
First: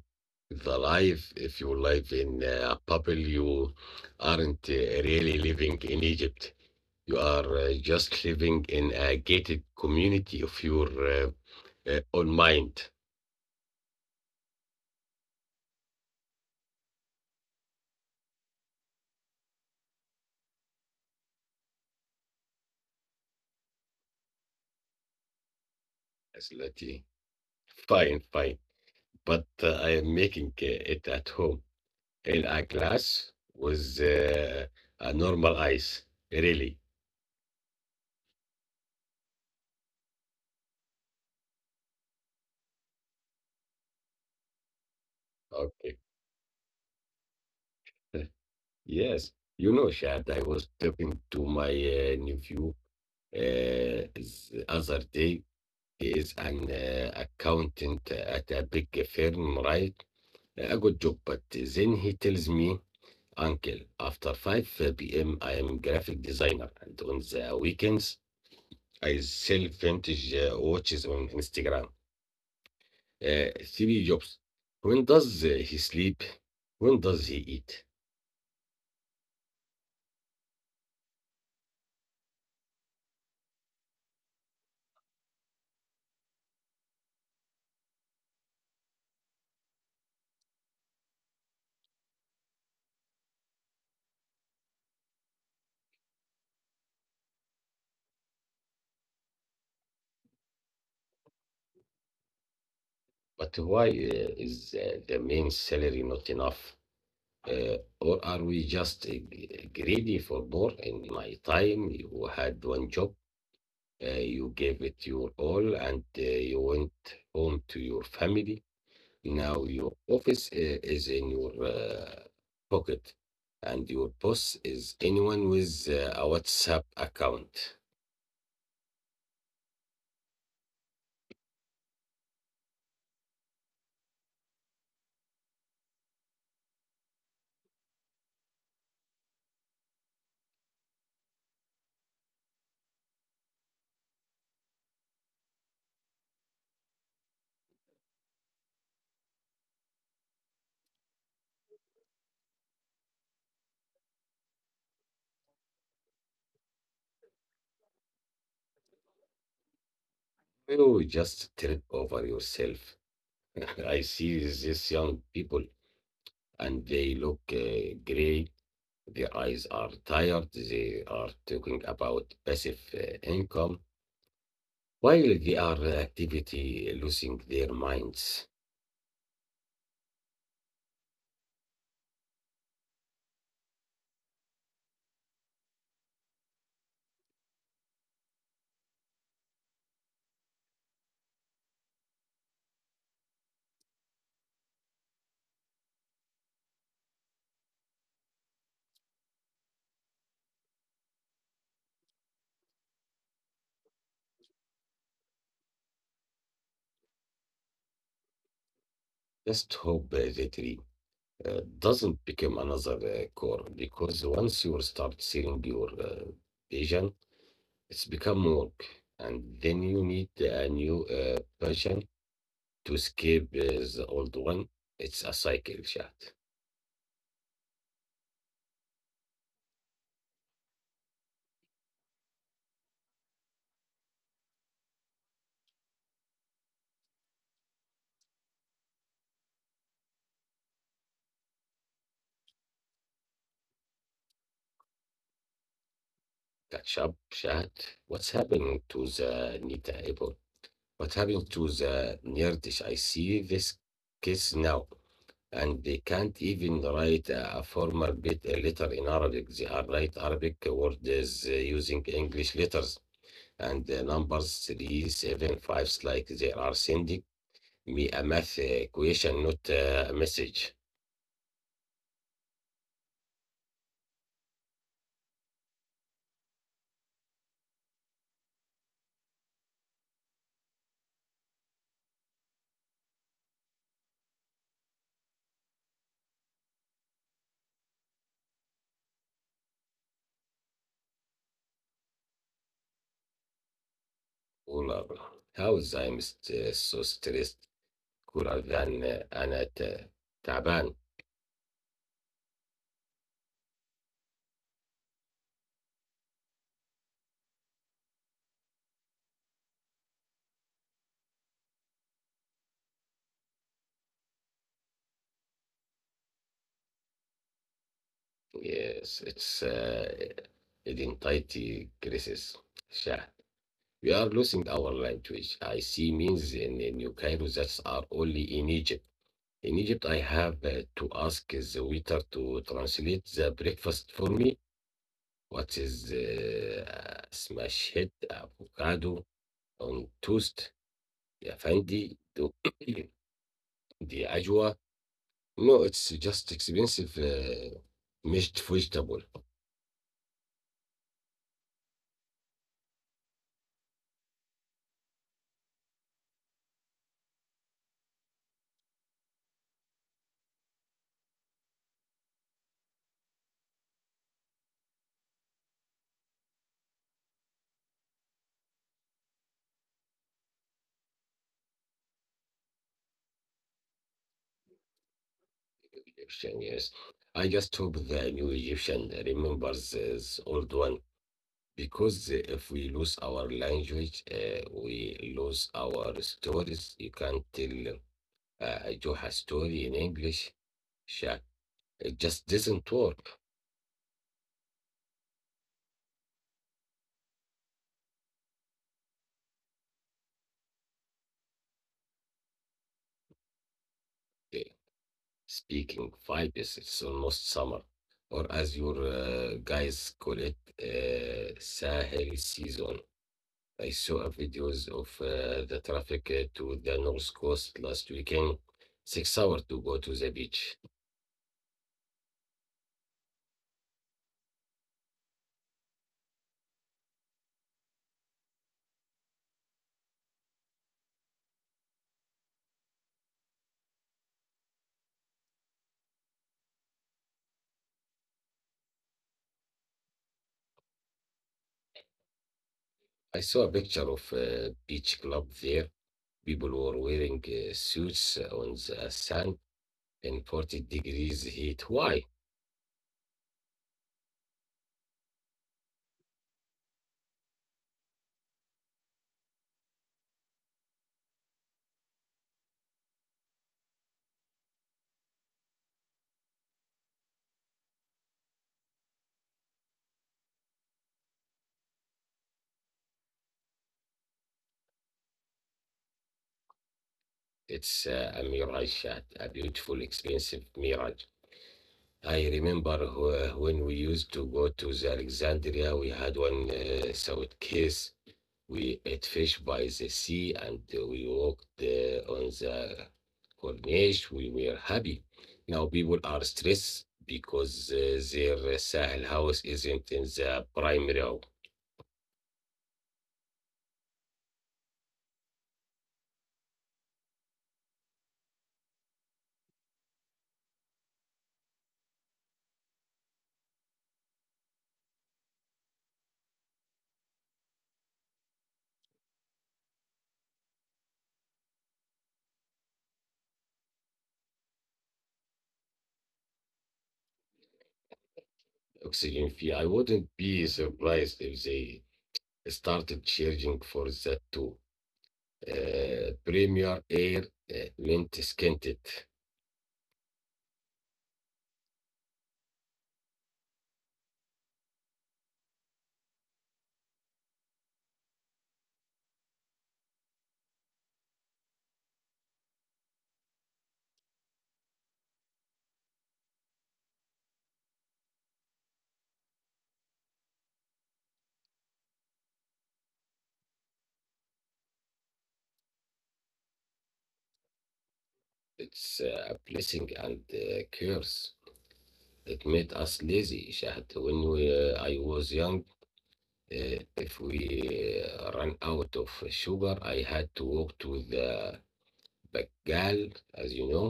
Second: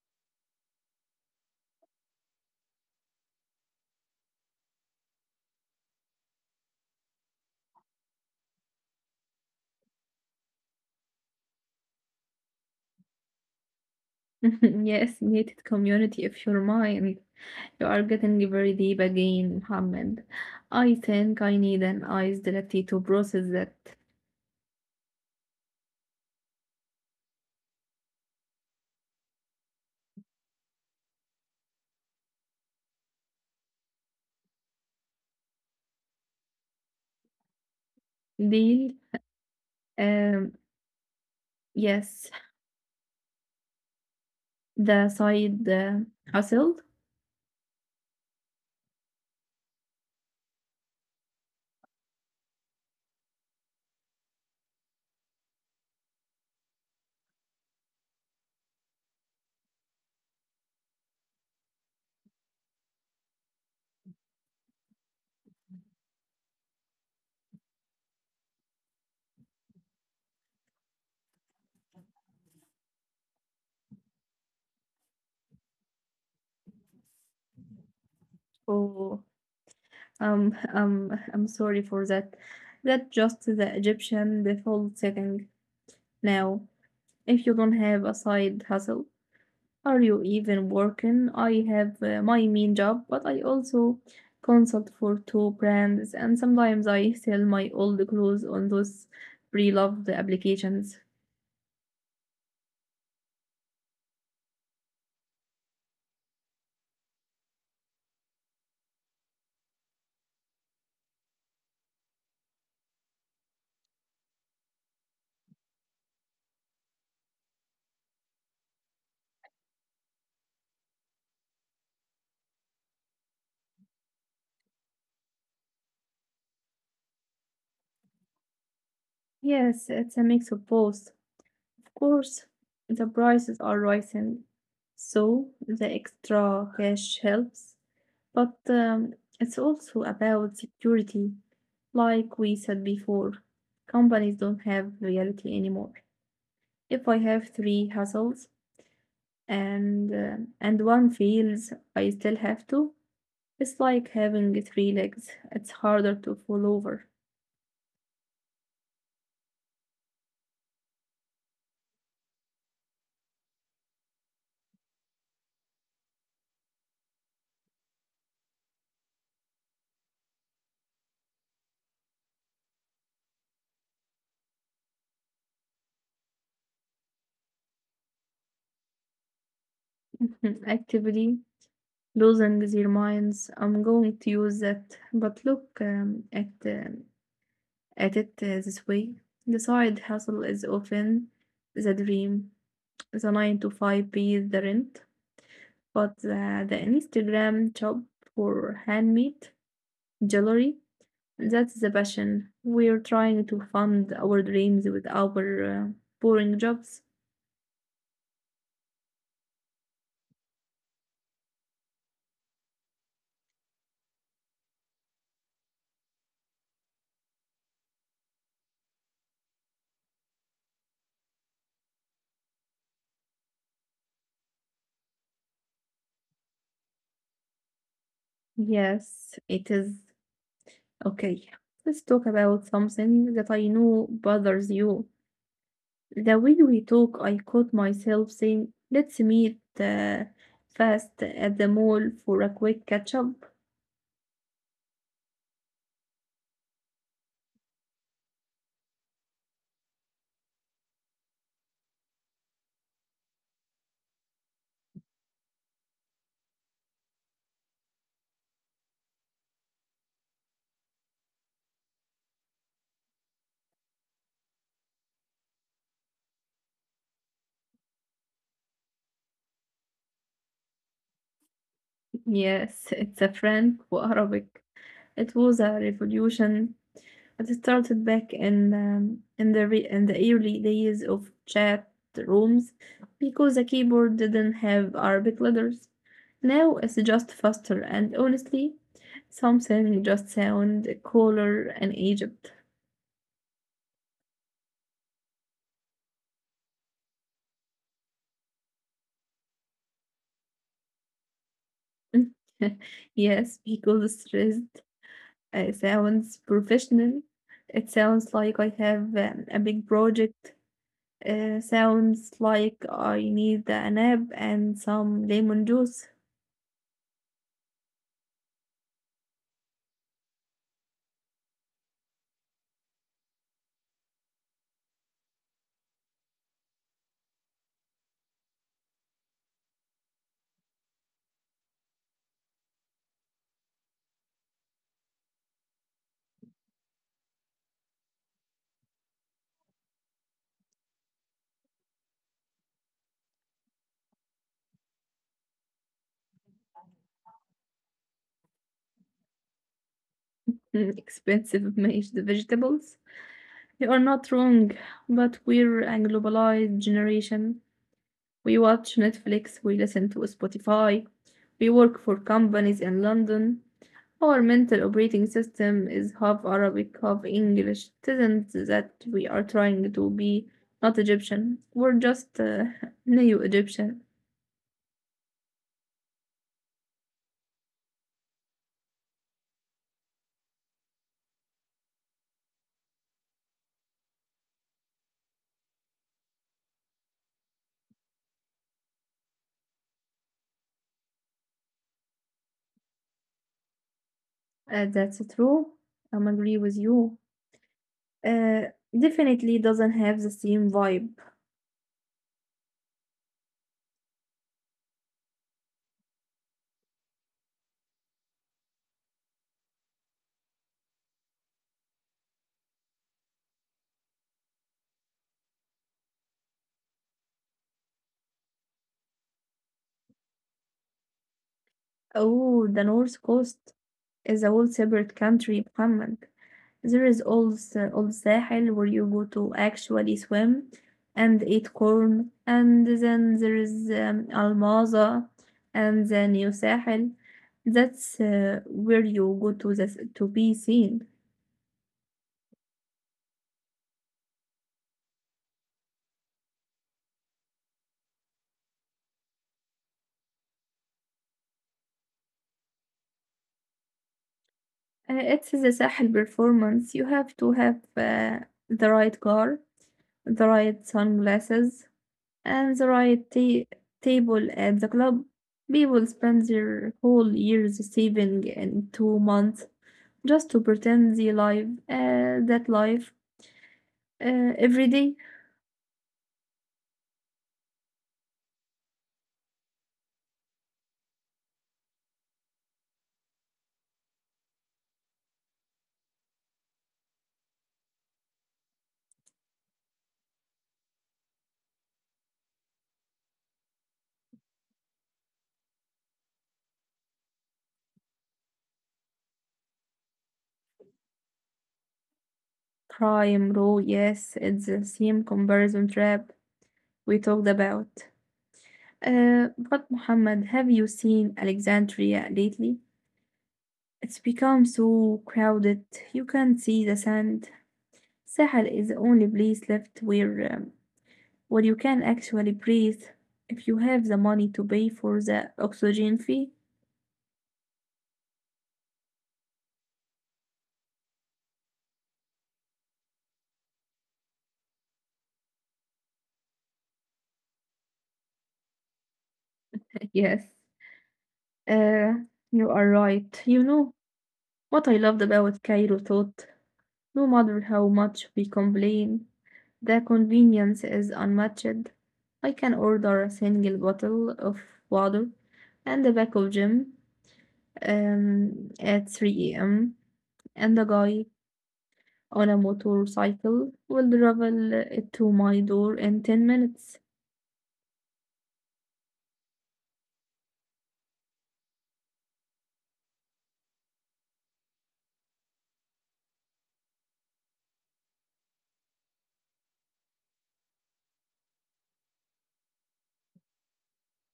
[SPEAKER 1] the life. If you live in a bubble, you aren't really living in Egypt. You are just living in a gated community of your own mind.
[SPEAKER 2] Yes, gated community of your mind. You are getting very deep again, Mohammed. I think I need an ice latte to process that
[SPEAKER 1] As Lati. Fine, fine. But I am making it at home in a glass with a normal ice. Really?
[SPEAKER 2] deal. Um, yes, the side
[SPEAKER 1] Okay.
[SPEAKER 2] hustle.
[SPEAKER 1] Yes, you know, Shad, I was talking to my nephew the other day. He is an accountant at a big firm, right? A good job. But then he tells me, Uncle, after 5 p.m., I am graphic designer, and on the weekends, I sell vintage watches on Instagram. Three jobs. When does he sleep? When does he eat?
[SPEAKER 2] Oh, I'm sorry for that. That just the Egyptian default setting now. If you don't have a side hustle, are you even working? I have my main job, but I also consult for two brands, and sometimes I sell my old clothes on those pre-loved applications.
[SPEAKER 1] But why is the main salary not enough? Or are we just greedy for more? In my time, you had one job, you gave it your all, and you went home to your family. Now your office is in your pocket, and your boss is anyone with a WhatsApp account.
[SPEAKER 2] Yes, it's a mix of both. Of course, the prices are rising, so the extra cash helps, but it's also about security. Like we said before, companies don't have loyalty anymore. If I have three hustles, and one feels I still have to. It's like having three legs. It's harder to fall over.
[SPEAKER 1] You just trip over yourself. I see these young people and they look gray. Their eyes are tired. They are talking about passive income while they are activity losing their minds.
[SPEAKER 2] Actively losing their minds. I'm going to use that, but look at it this way. The side hustle is often the dream, the nine to five pays the rent, but the Instagram job for handmade jewelry. That's the passion. We're trying to fund our dreams with our boring jobs.
[SPEAKER 1] Just hope that tree doesn't become another core because once you start seeing your vision, it's become work, and then you need a new passion to escape the old one. It's a cycle, chat.
[SPEAKER 2] Yes, it is. Okay, let's talk about something that I know bothers you. The way we talk, I caught myself saying, let's meet fast at the mall for a quick catch up.
[SPEAKER 1] Catch up chat. What's happening to the Nita Apple? What happened to the Nerdish? I see this case now, and they can't even write a formal bit a letter in Arabic. They are write Arabic words using English letters and numbers three, seven, fives, like they are sending me a math question, not a message.
[SPEAKER 2] Yes, it's a Franco-Arabic. It was a revolution. It started back in in the early days of chat rooms because the keyboard didn't have Arabic letters. Now it's just faster and honestly, something just sound cooler in Egypt.
[SPEAKER 1] All are, how is I'm st- so stressed? Cooler than أنا ت- تعبان.
[SPEAKER 2] Yes, because the stressed sounds professional. It sounds like I have a big project. Sounds like I need a nap and some lemon juice.
[SPEAKER 1] Yes, it's identity crisis. Sha- We are losing our language. I see means in New Cairo that are only in Egypt. In Egypt, I have to ask the waiter to translate the breakfast for me. What is smash head, avocado on toast, ya fandi, do the ajwa? No, it's just expensive mashed vegetable.
[SPEAKER 2] Mm, expensive mashed vegetables. You are not wrong, but we're a globalized generation. We watch Netflix, we listen to Spotify, we work for companies in London. Our mental operating system is half Arabic, half English. It isn't that we are trying to be not Egyptian, we're just neo Egyptian.
[SPEAKER 1] Egyptian, yes. I just hope the new Egyptian remembers his old one because if we lose our language, we lose our stories. You can't tell a Joha story in English. Sha- It just doesn't work.
[SPEAKER 2] That's true. I'm agree with you. Uh, definitely doesn't have the same vibe.
[SPEAKER 1] Uh, Speaking vibes, it's almost summer, or as your guys call it, Sahel season. I saw a videos of the traffic to the North Coast last weekend. 6 hours to go to the beach.
[SPEAKER 2] Oh, the North Coast is a whole separate country, Muhammad. There is also Old Sahel where you go to actually swim and eat corn, and then there is Almaza and the New Sahel. That's where you go to be seen.
[SPEAKER 1] I saw a picture of a beach club there. People were wearing suits on the sand in 40 degrees heat. Why?
[SPEAKER 2] It is a Sahel performance. You have to have the right car, the right sunglasses, and the right table at the club. People spend their whole years saving in 2 months just to pretend they live that life every day.
[SPEAKER 1] It's a mirage, a beautiful, expensive mirage. I remember when we used to go to the Alexandria, we had one suitcase. We ate fish by the sea and we walked on the corniche. We were happy. Now people are stressed because their Sahel house isn't in the primary
[SPEAKER 2] Crime row, yes, it's the same comparison trap we talked about. But Muhammad, have you seen Alexandria lately? It's become so crowded, you can't see the sand. Sahel is the only place left where you can actually breathe if you have the money to pay for the oxygen fee.
[SPEAKER 1] oxygen fee. I wouldn't be surprised if they started charging for that too. Premier air meant scented.
[SPEAKER 2] Yes, uh, you are right. You know what I loved about Cairo thought? No matter how much we complain, the convenience is unmatched. I can order a single bottle of water and a bag of gym at 3 a.m., and the guy on a motorcycle will travel it to my door in 10 minutes.
[SPEAKER 1] It's a blessing and a curse. It made us lazy, Shahad. When I was young, if we run out of sugar, I had to walk to the Bagal, as you know,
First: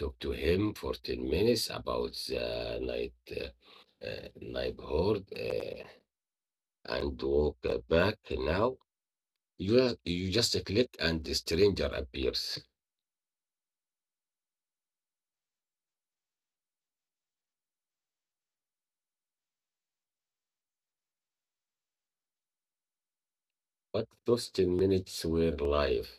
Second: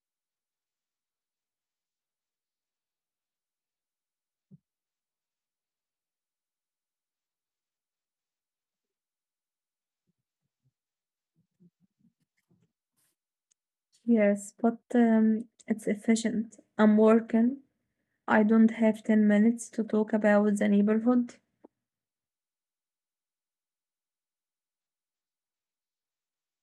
[SPEAKER 1] talk to him for 10 minutes about the night, neighborhood, and walk back now. You just click and the stranger appears.
[SPEAKER 2] Yes, but it's efficient. I'm working. I don't have 10 minutes to talk about the neighborhood.
[SPEAKER 1] But those 10 minutes were live.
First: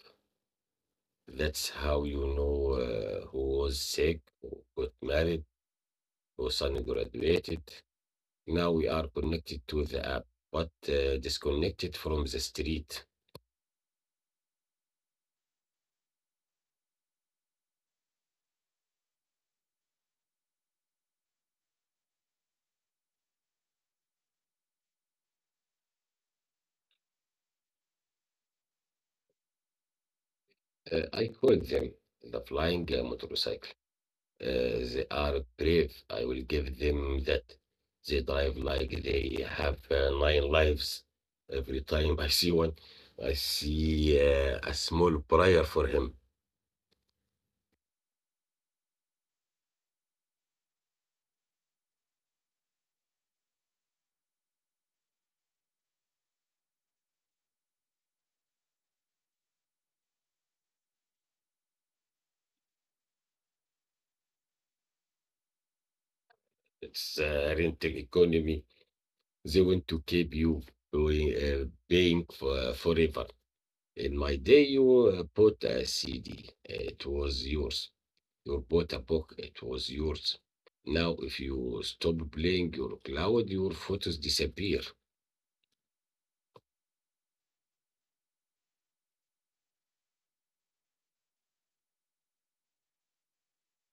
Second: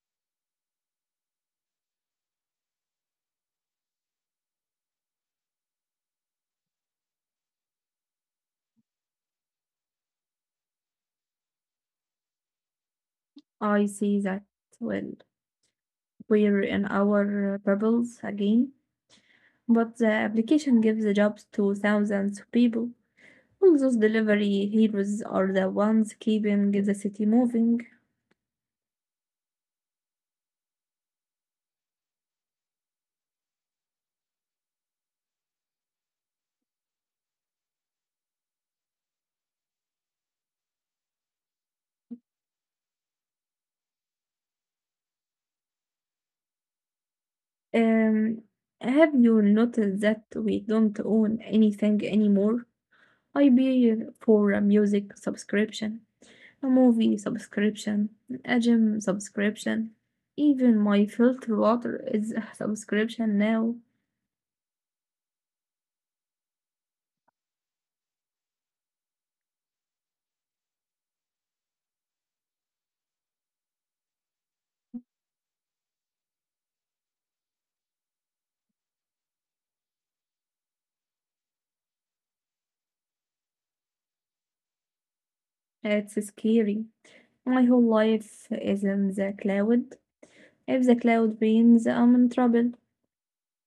[SPEAKER 1] That's how you know who was sick, who got married, who son graduated. Now we are connected to the app, but disconnected from the street.
[SPEAKER 2] I see that. Well, we're in our bubbles again, but the application gives the jobs to thousands of people. All those delivery heroes are the ones keeping the city moving.
[SPEAKER 1] I call them the flying motorcycle. They are brave. I will give them that. They drive like they have nine lives. Every time I see one, I see a small prayer for him.
[SPEAKER 2] Um, have you noticed that we don't own anything anymore? I pay for a music subscription, a movie subscription, a gym subscription. Even my filter water is a subscription now.
[SPEAKER 1] It's rental economy. They want to keep you going, paying for forever. In my day, you bought a CD. It was yours. You bought a book. It was yours. Now, if you stop playing your cloud, your photos disappear.
[SPEAKER 2] It's scary. My whole life is in the cloud. If the cloud rains, I'm in trouble.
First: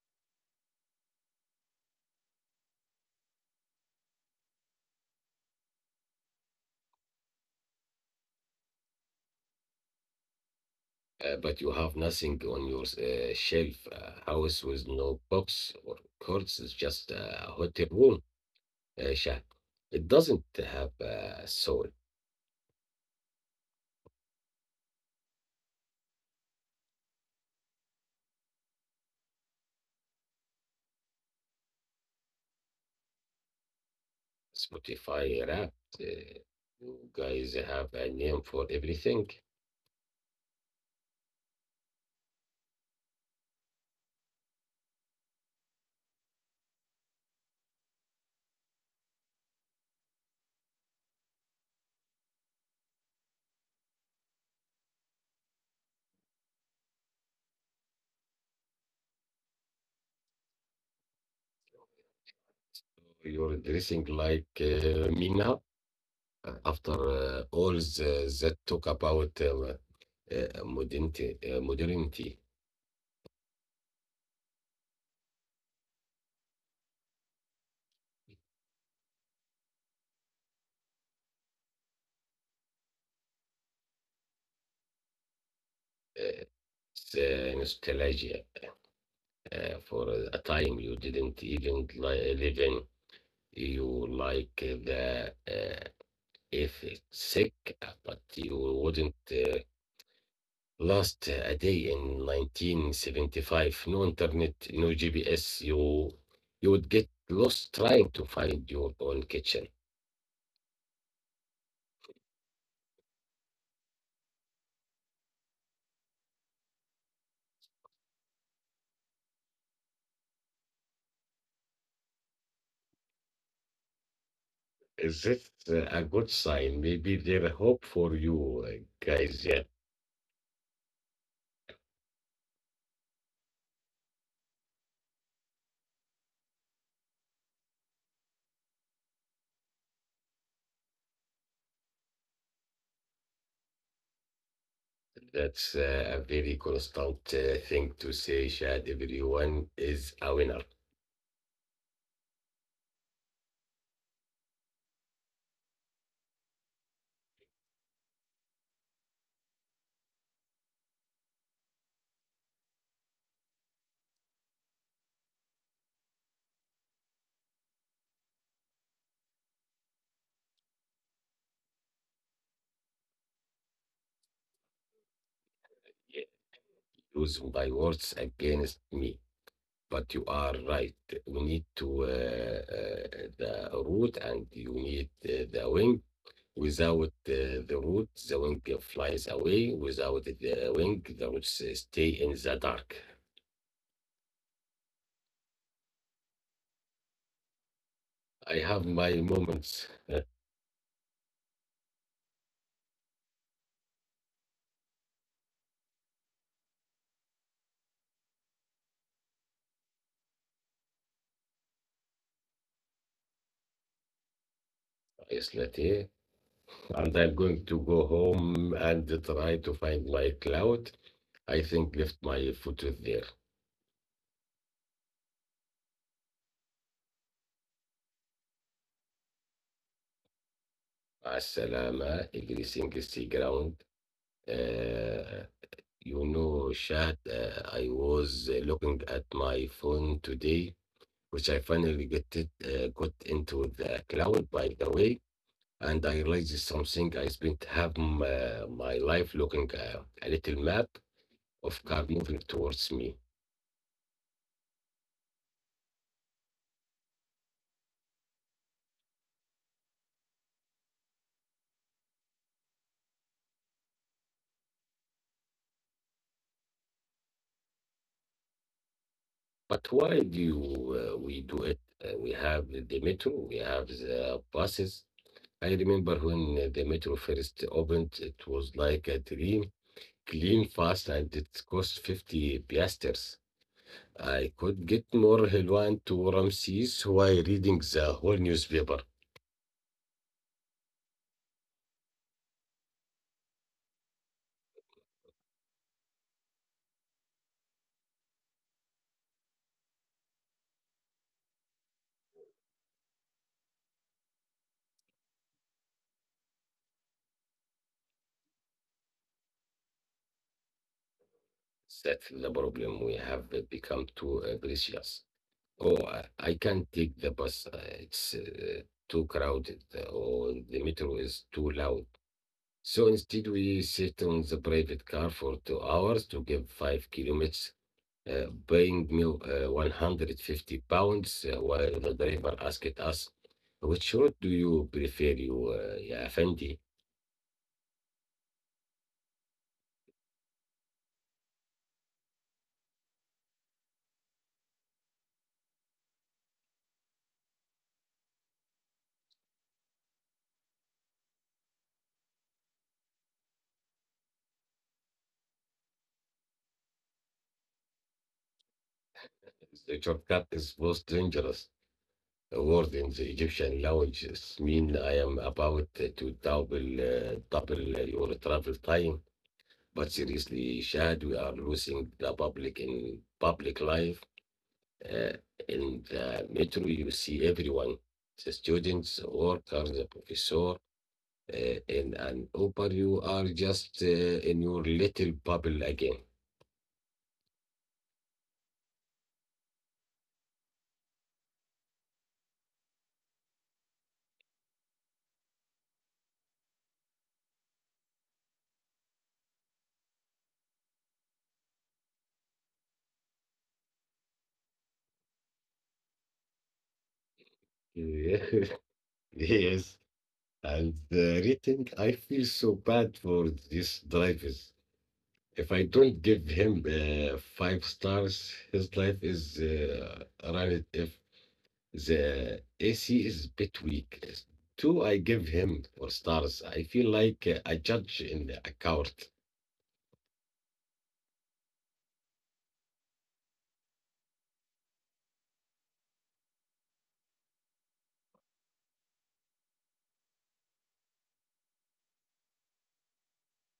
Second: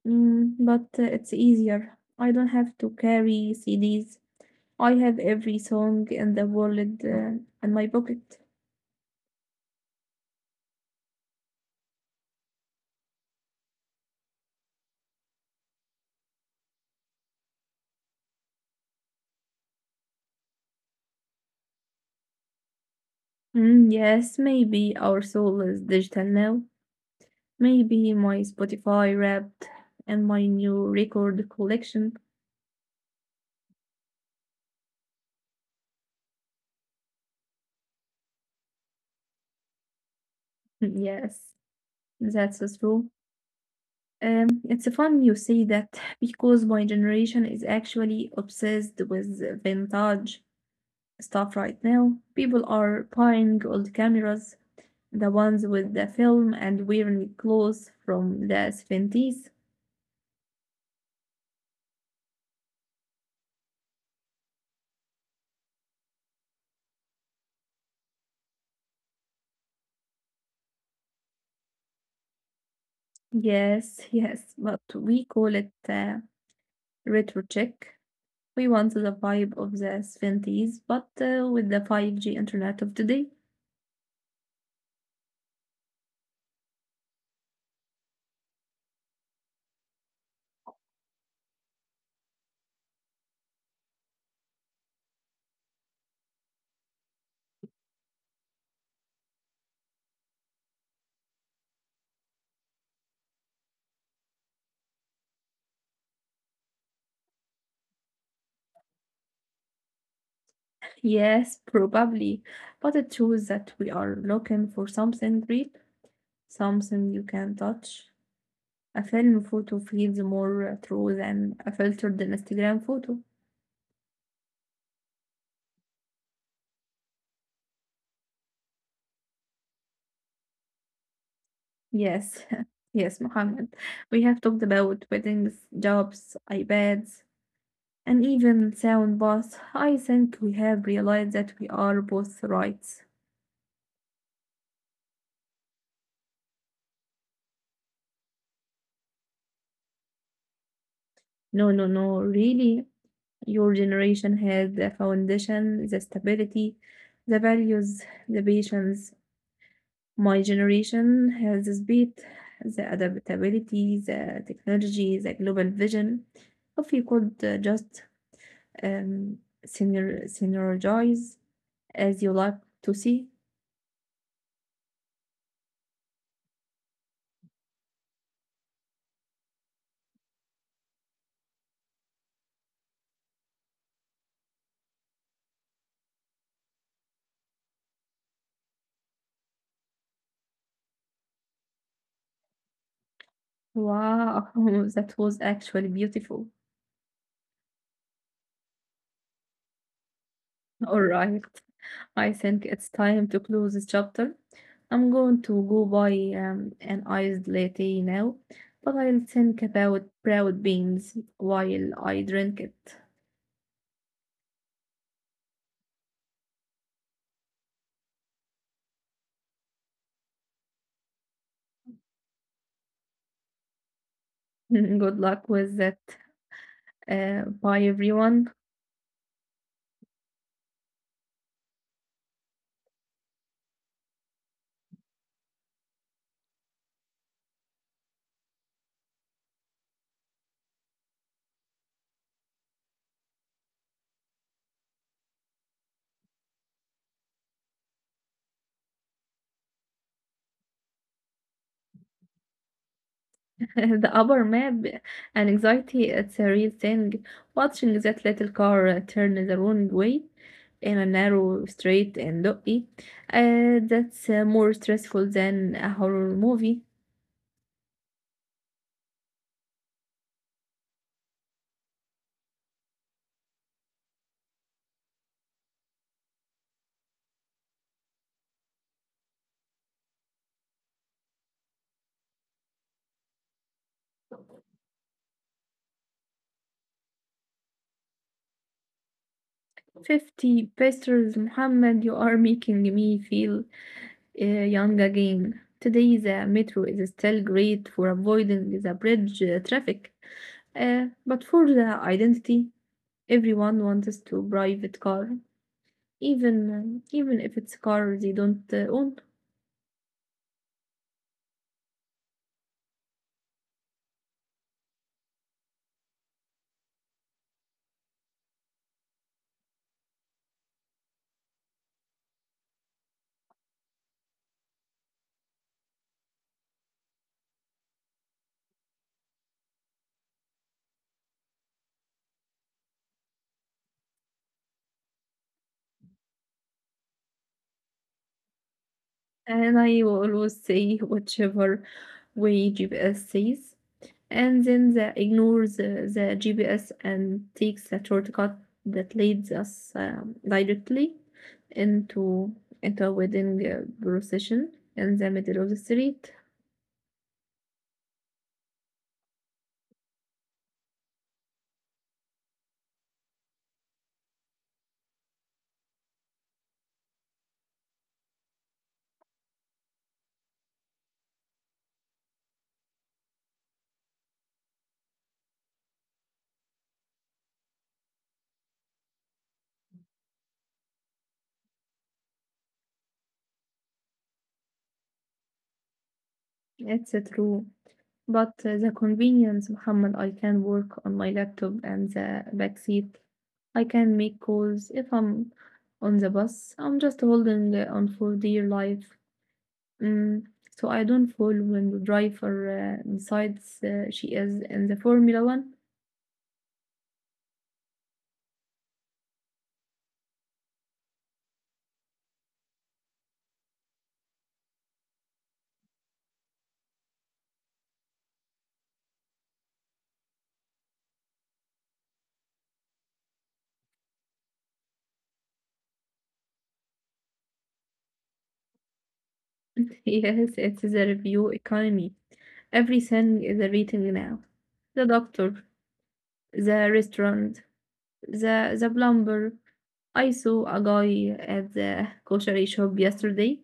[SPEAKER 2] Mm, but it's easier. I don't have to carry CDs. I have every song in the world in my pocket.
[SPEAKER 1] But you have nothing on your shelf. A house with no books or cards is just a hotel room. Shaq. It doesn't have a soul.
[SPEAKER 2] Mm, yes, maybe our soul is digital now. Maybe my Spotify wrapped and my new record collection.
[SPEAKER 1] Spotify Wrapped. Uh, you guys have a name for everything.
[SPEAKER 2] Mm, yes, that's so true. It's fun you say that because my generation is actually obsessed with vintage stuff right now. People are buying old cameras, the ones with the film and wearing clothes from the 70s.
[SPEAKER 1] You're dressing like me now. After all that talk about modernity,
[SPEAKER 2] Yes, yes, but we call it retro check. We want the vibe of the 70s, but with the 5G internet of today.
[SPEAKER 1] uh, the nostalgia for a time you didn't even live in. You like the if it's sick, but you wouldn't. Lost a day in 1975. No internet, no GPS. You would get lost trying to find your own kitchen.
[SPEAKER 2] Yes, probably. But it shows that we are looking for something real, something you can touch. A film photo feels more true than a filtered Instagram photo.
[SPEAKER 1] Is this a good sign? Maybe there hope for you guys. Yeah,
[SPEAKER 2] Yes, yes, Mohammed. We have talked about weddings, jobs, iPads, and even sound bath. I think we have realized that we are both right.
[SPEAKER 1] that's a very constant thing to say, Shad. Everyone is a winner.
[SPEAKER 2] No, no, no, really. Your generation has the foundation, the stability, the values, the patience. My generation has the speed, the adaptability, the technology, the global vision. If you could just um, synergize as you like to see.
[SPEAKER 1] Yeah, use my words against me. But you are right. We need to the root and you need the wing. Without the root, the wing flies away. Without the wing, the roots stay in the dark.
[SPEAKER 2] Wow, that was actually beautiful.
[SPEAKER 1] I have my moments.
[SPEAKER 2] All right. I think it's time to close this chapter. I'm going to go buy an iced latte now, but I'll think about proud beans while I drink it.
[SPEAKER 1] Islati, and I'm going to go home and try to find my cloud. I think left my foot there.
[SPEAKER 2] Good luck with that. Bye everyone.
[SPEAKER 1] مع السلامة. Everything is ground. Uh, You know, Shad, I was looking at my phone today, which I finally got into the cloud, by the way, and I realized something. I spent half my life looking at a little map of car moving towards me.
[SPEAKER 2] The upper map and anxiety, it's a real thing. Watching that little car turn the wrong way in a narrow street in Lucky, that's more stressful than a horror movie.
[SPEAKER 1] But why do we do it? We have the metro, we have the buses. I remember when the metro first opened, it was like a dream, clean, fast, and it cost 50 piasters. I could get more Helwan to Ramses while reading the whole newspaper.
[SPEAKER 2] 50 pesos, Muhammad, you are making me feel young again. Today, the metro is still great for avoiding the bridge traffic, but for the identity, everyone wants to private car, even if it's a car they don't own.
[SPEAKER 1] That's the problem. We have become too precious. Oh, I can't take the bus. It's too crowded, or the metro is too loud. So instead, we sit on the private car for 2 hours to give 5 kilometers, paying me 150 pounds, while the driver asked us, which road do you prefer, ya Effendi?
[SPEAKER 2] And I will always say, whichever way GPS says, and then the ignores the GPS and takes the shortcut that leads us directly into into a wedding procession in the middle of the street.
[SPEAKER 1] The shortcut is most dangerous. A word in the Egyptian language means I am about to double your travel time. But seriously, Shad, we are losing the public in public life. Uh, in the metro, you see everyone, the students, workers, the professor. In an Uber, you are just in your little bubble again.
[SPEAKER 2] It's a true, but the convenience, Muhammad, I can work on my laptop and the back seat. I can make calls if I'm on the bus. I'm just holding on for dear life. Mm, so I don't fall when the driver decides she is in the Formula One.
[SPEAKER 1] Yes, and the rating, I feel so bad for this drivers. If I don't give him five stars, his life is run. If the AC is a bit weak, two, I give him four stars. I feel like a judge in a court.
[SPEAKER 2] Yes, it is a review economy. Everything is a rating now. The doctor, the restaurant, the plumber. I saw a guy at the grocery shop yesterday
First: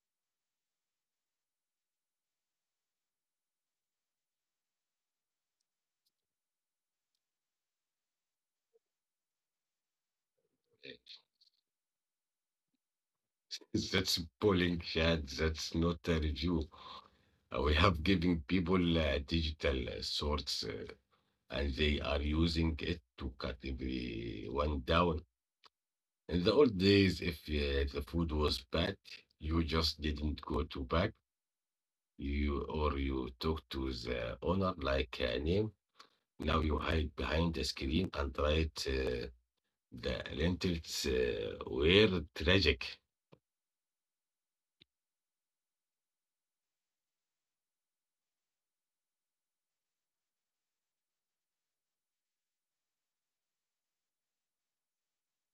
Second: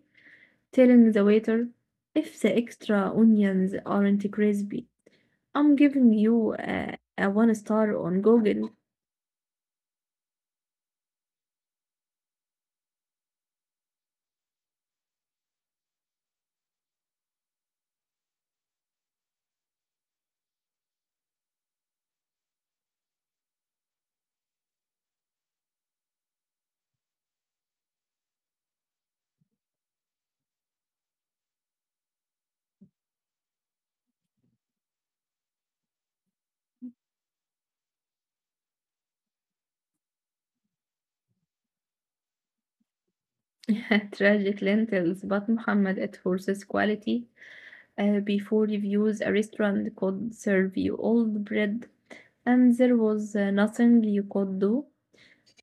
[SPEAKER 2] telling the waiter, if the extra onions aren't crispy, I'm giving you a one star on Google.
[SPEAKER 1] That's polling chat. That's not a review. We have given people digital swords, and they are using it to cut everyone down. In the old days, if the food was bad, you just didn't go to back. You or you talk to the owner like a name. Now you hide behind the screen and write the lentils were tragic.
[SPEAKER 2] Tragic lentils, but Muhammad, it forces quality. Before reviews, a restaurant could serve you old bread, and there was nothing you could do.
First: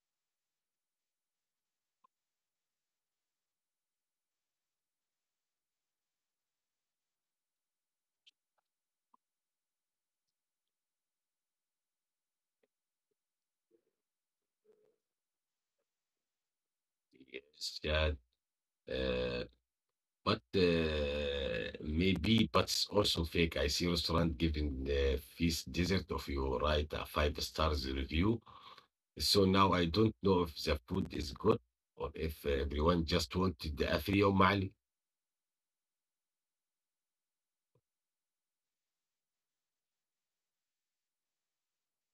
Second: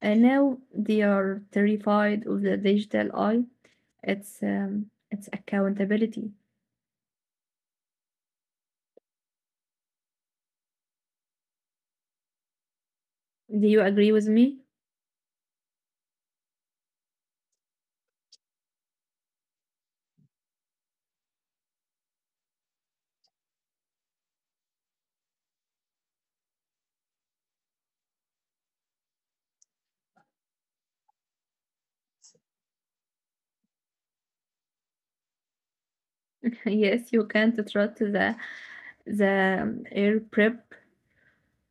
[SPEAKER 2] And now they are terrified of the digital eye. It's accountability. Do you agree with me?
[SPEAKER 1] Yes, yeah. Uh, But maybe, but it's also fake. I see restaurant giving the feast dessert of you write a five stars review. So now I don't know if the food is good or if everyone just wanted the Afri Yom Ali.
[SPEAKER 2] Yes, you can't trust the air prep.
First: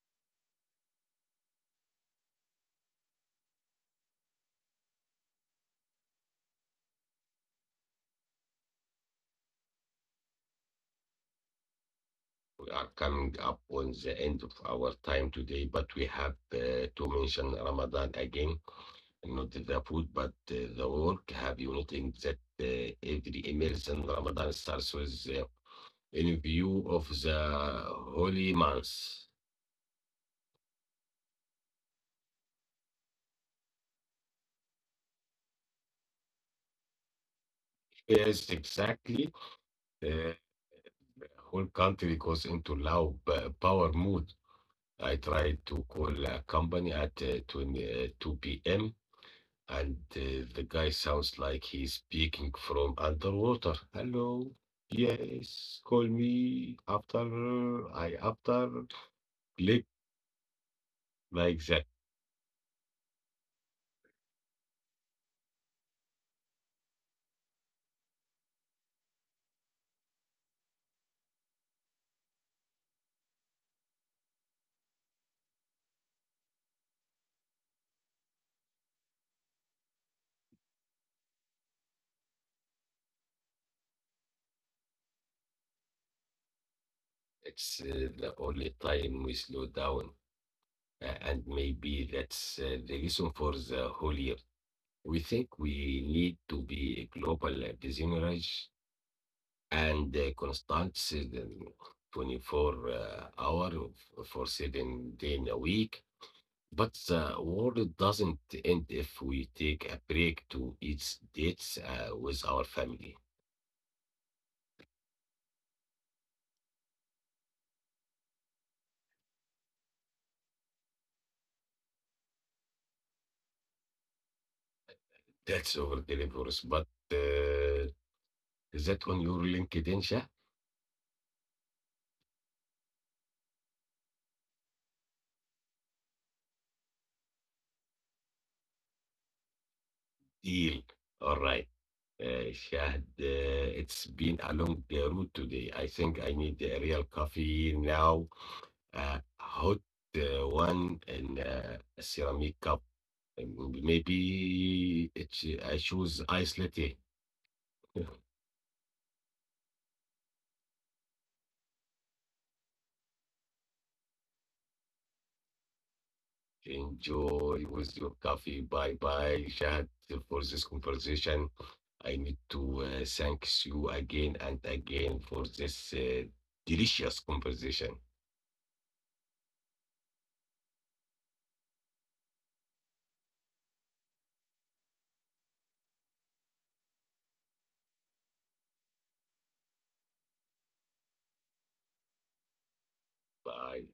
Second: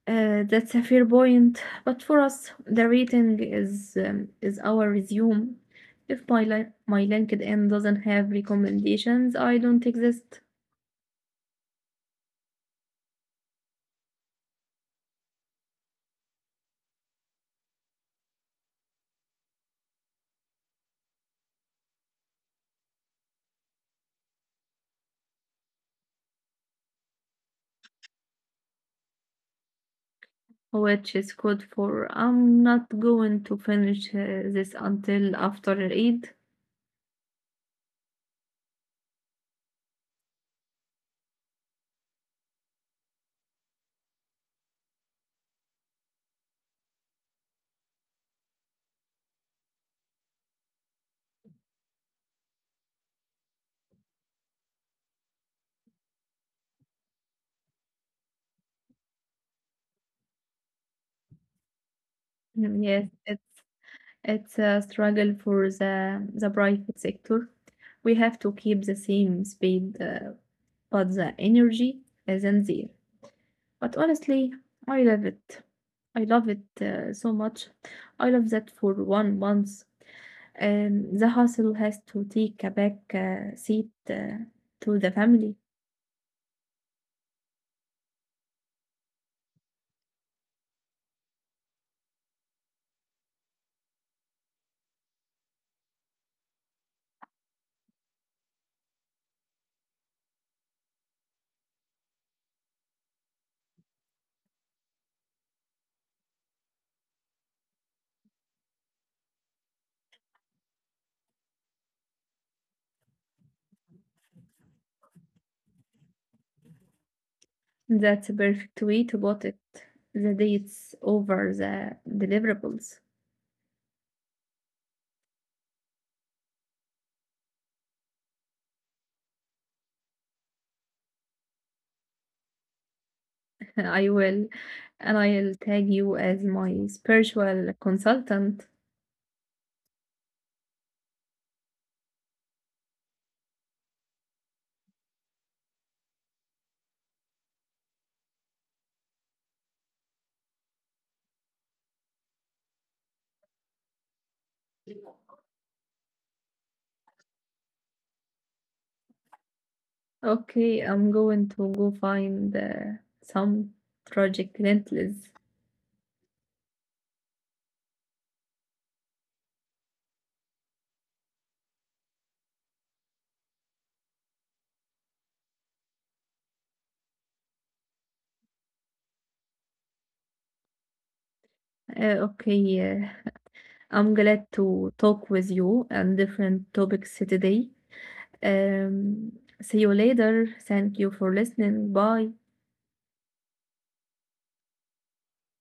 [SPEAKER 2] That's a fair point, but for us, the rating is our resume. If my LinkedIn doesn't have recommendations, I don't exist,
[SPEAKER 1] We are coming up on the end of our time today, but we have to mention Ramadan again. Not the food, but the work. Have you noticed that every meals in Ramadan starts with in view of the holy months.
[SPEAKER 2] which is code for I'm not going to finish this until after Eid.
[SPEAKER 1] Yes, exactly. The whole country goes into low power mode. I tried to call a company at 2 p.m. and the guy sounds like he's speaking from underwater. Hello. Yes, call me after I after click
[SPEAKER 2] Mm,
[SPEAKER 1] like that.
[SPEAKER 2] yes, it's a struggle for the private sector. We have to keep the same speed, but the energy isn't there. But honestly, I love it. I love it so much. I love that for 1 month. The hustle has to take a back seat to the family.
[SPEAKER 1] It's the only time we slow down and maybe that's the reason for the whole year. We think we need to be a global disemurrage and constant season 24 hour for 7 day in a week. But the world doesn't end if we take a break to eat dates with our family.
[SPEAKER 2] That's a perfect way to put it. The dates over the deliverables.
[SPEAKER 1] That's over delivers. But uh, is that on your LinkedIn, Shah?
[SPEAKER 2] I will, and I'll tag you as my spiritual consultant.
[SPEAKER 1] Deal. All right. Shahd, it's been a long route today. I think I need a real coffee now. Hot one in a ceramic cup. And maybe it's, I choose ice latte.
[SPEAKER 2] Okay, I'm going to go find some tragic lentils.
[SPEAKER 1] Enjoy with your coffee. Bye bye, Shahd, for this conversation. I need to thank you again and again for this delicious conversation.
[SPEAKER 2] Okay, I'm glad to talk with you and different topics today. Um, See you later. Thank you for listening. Bye.
[SPEAKER 1] Bye.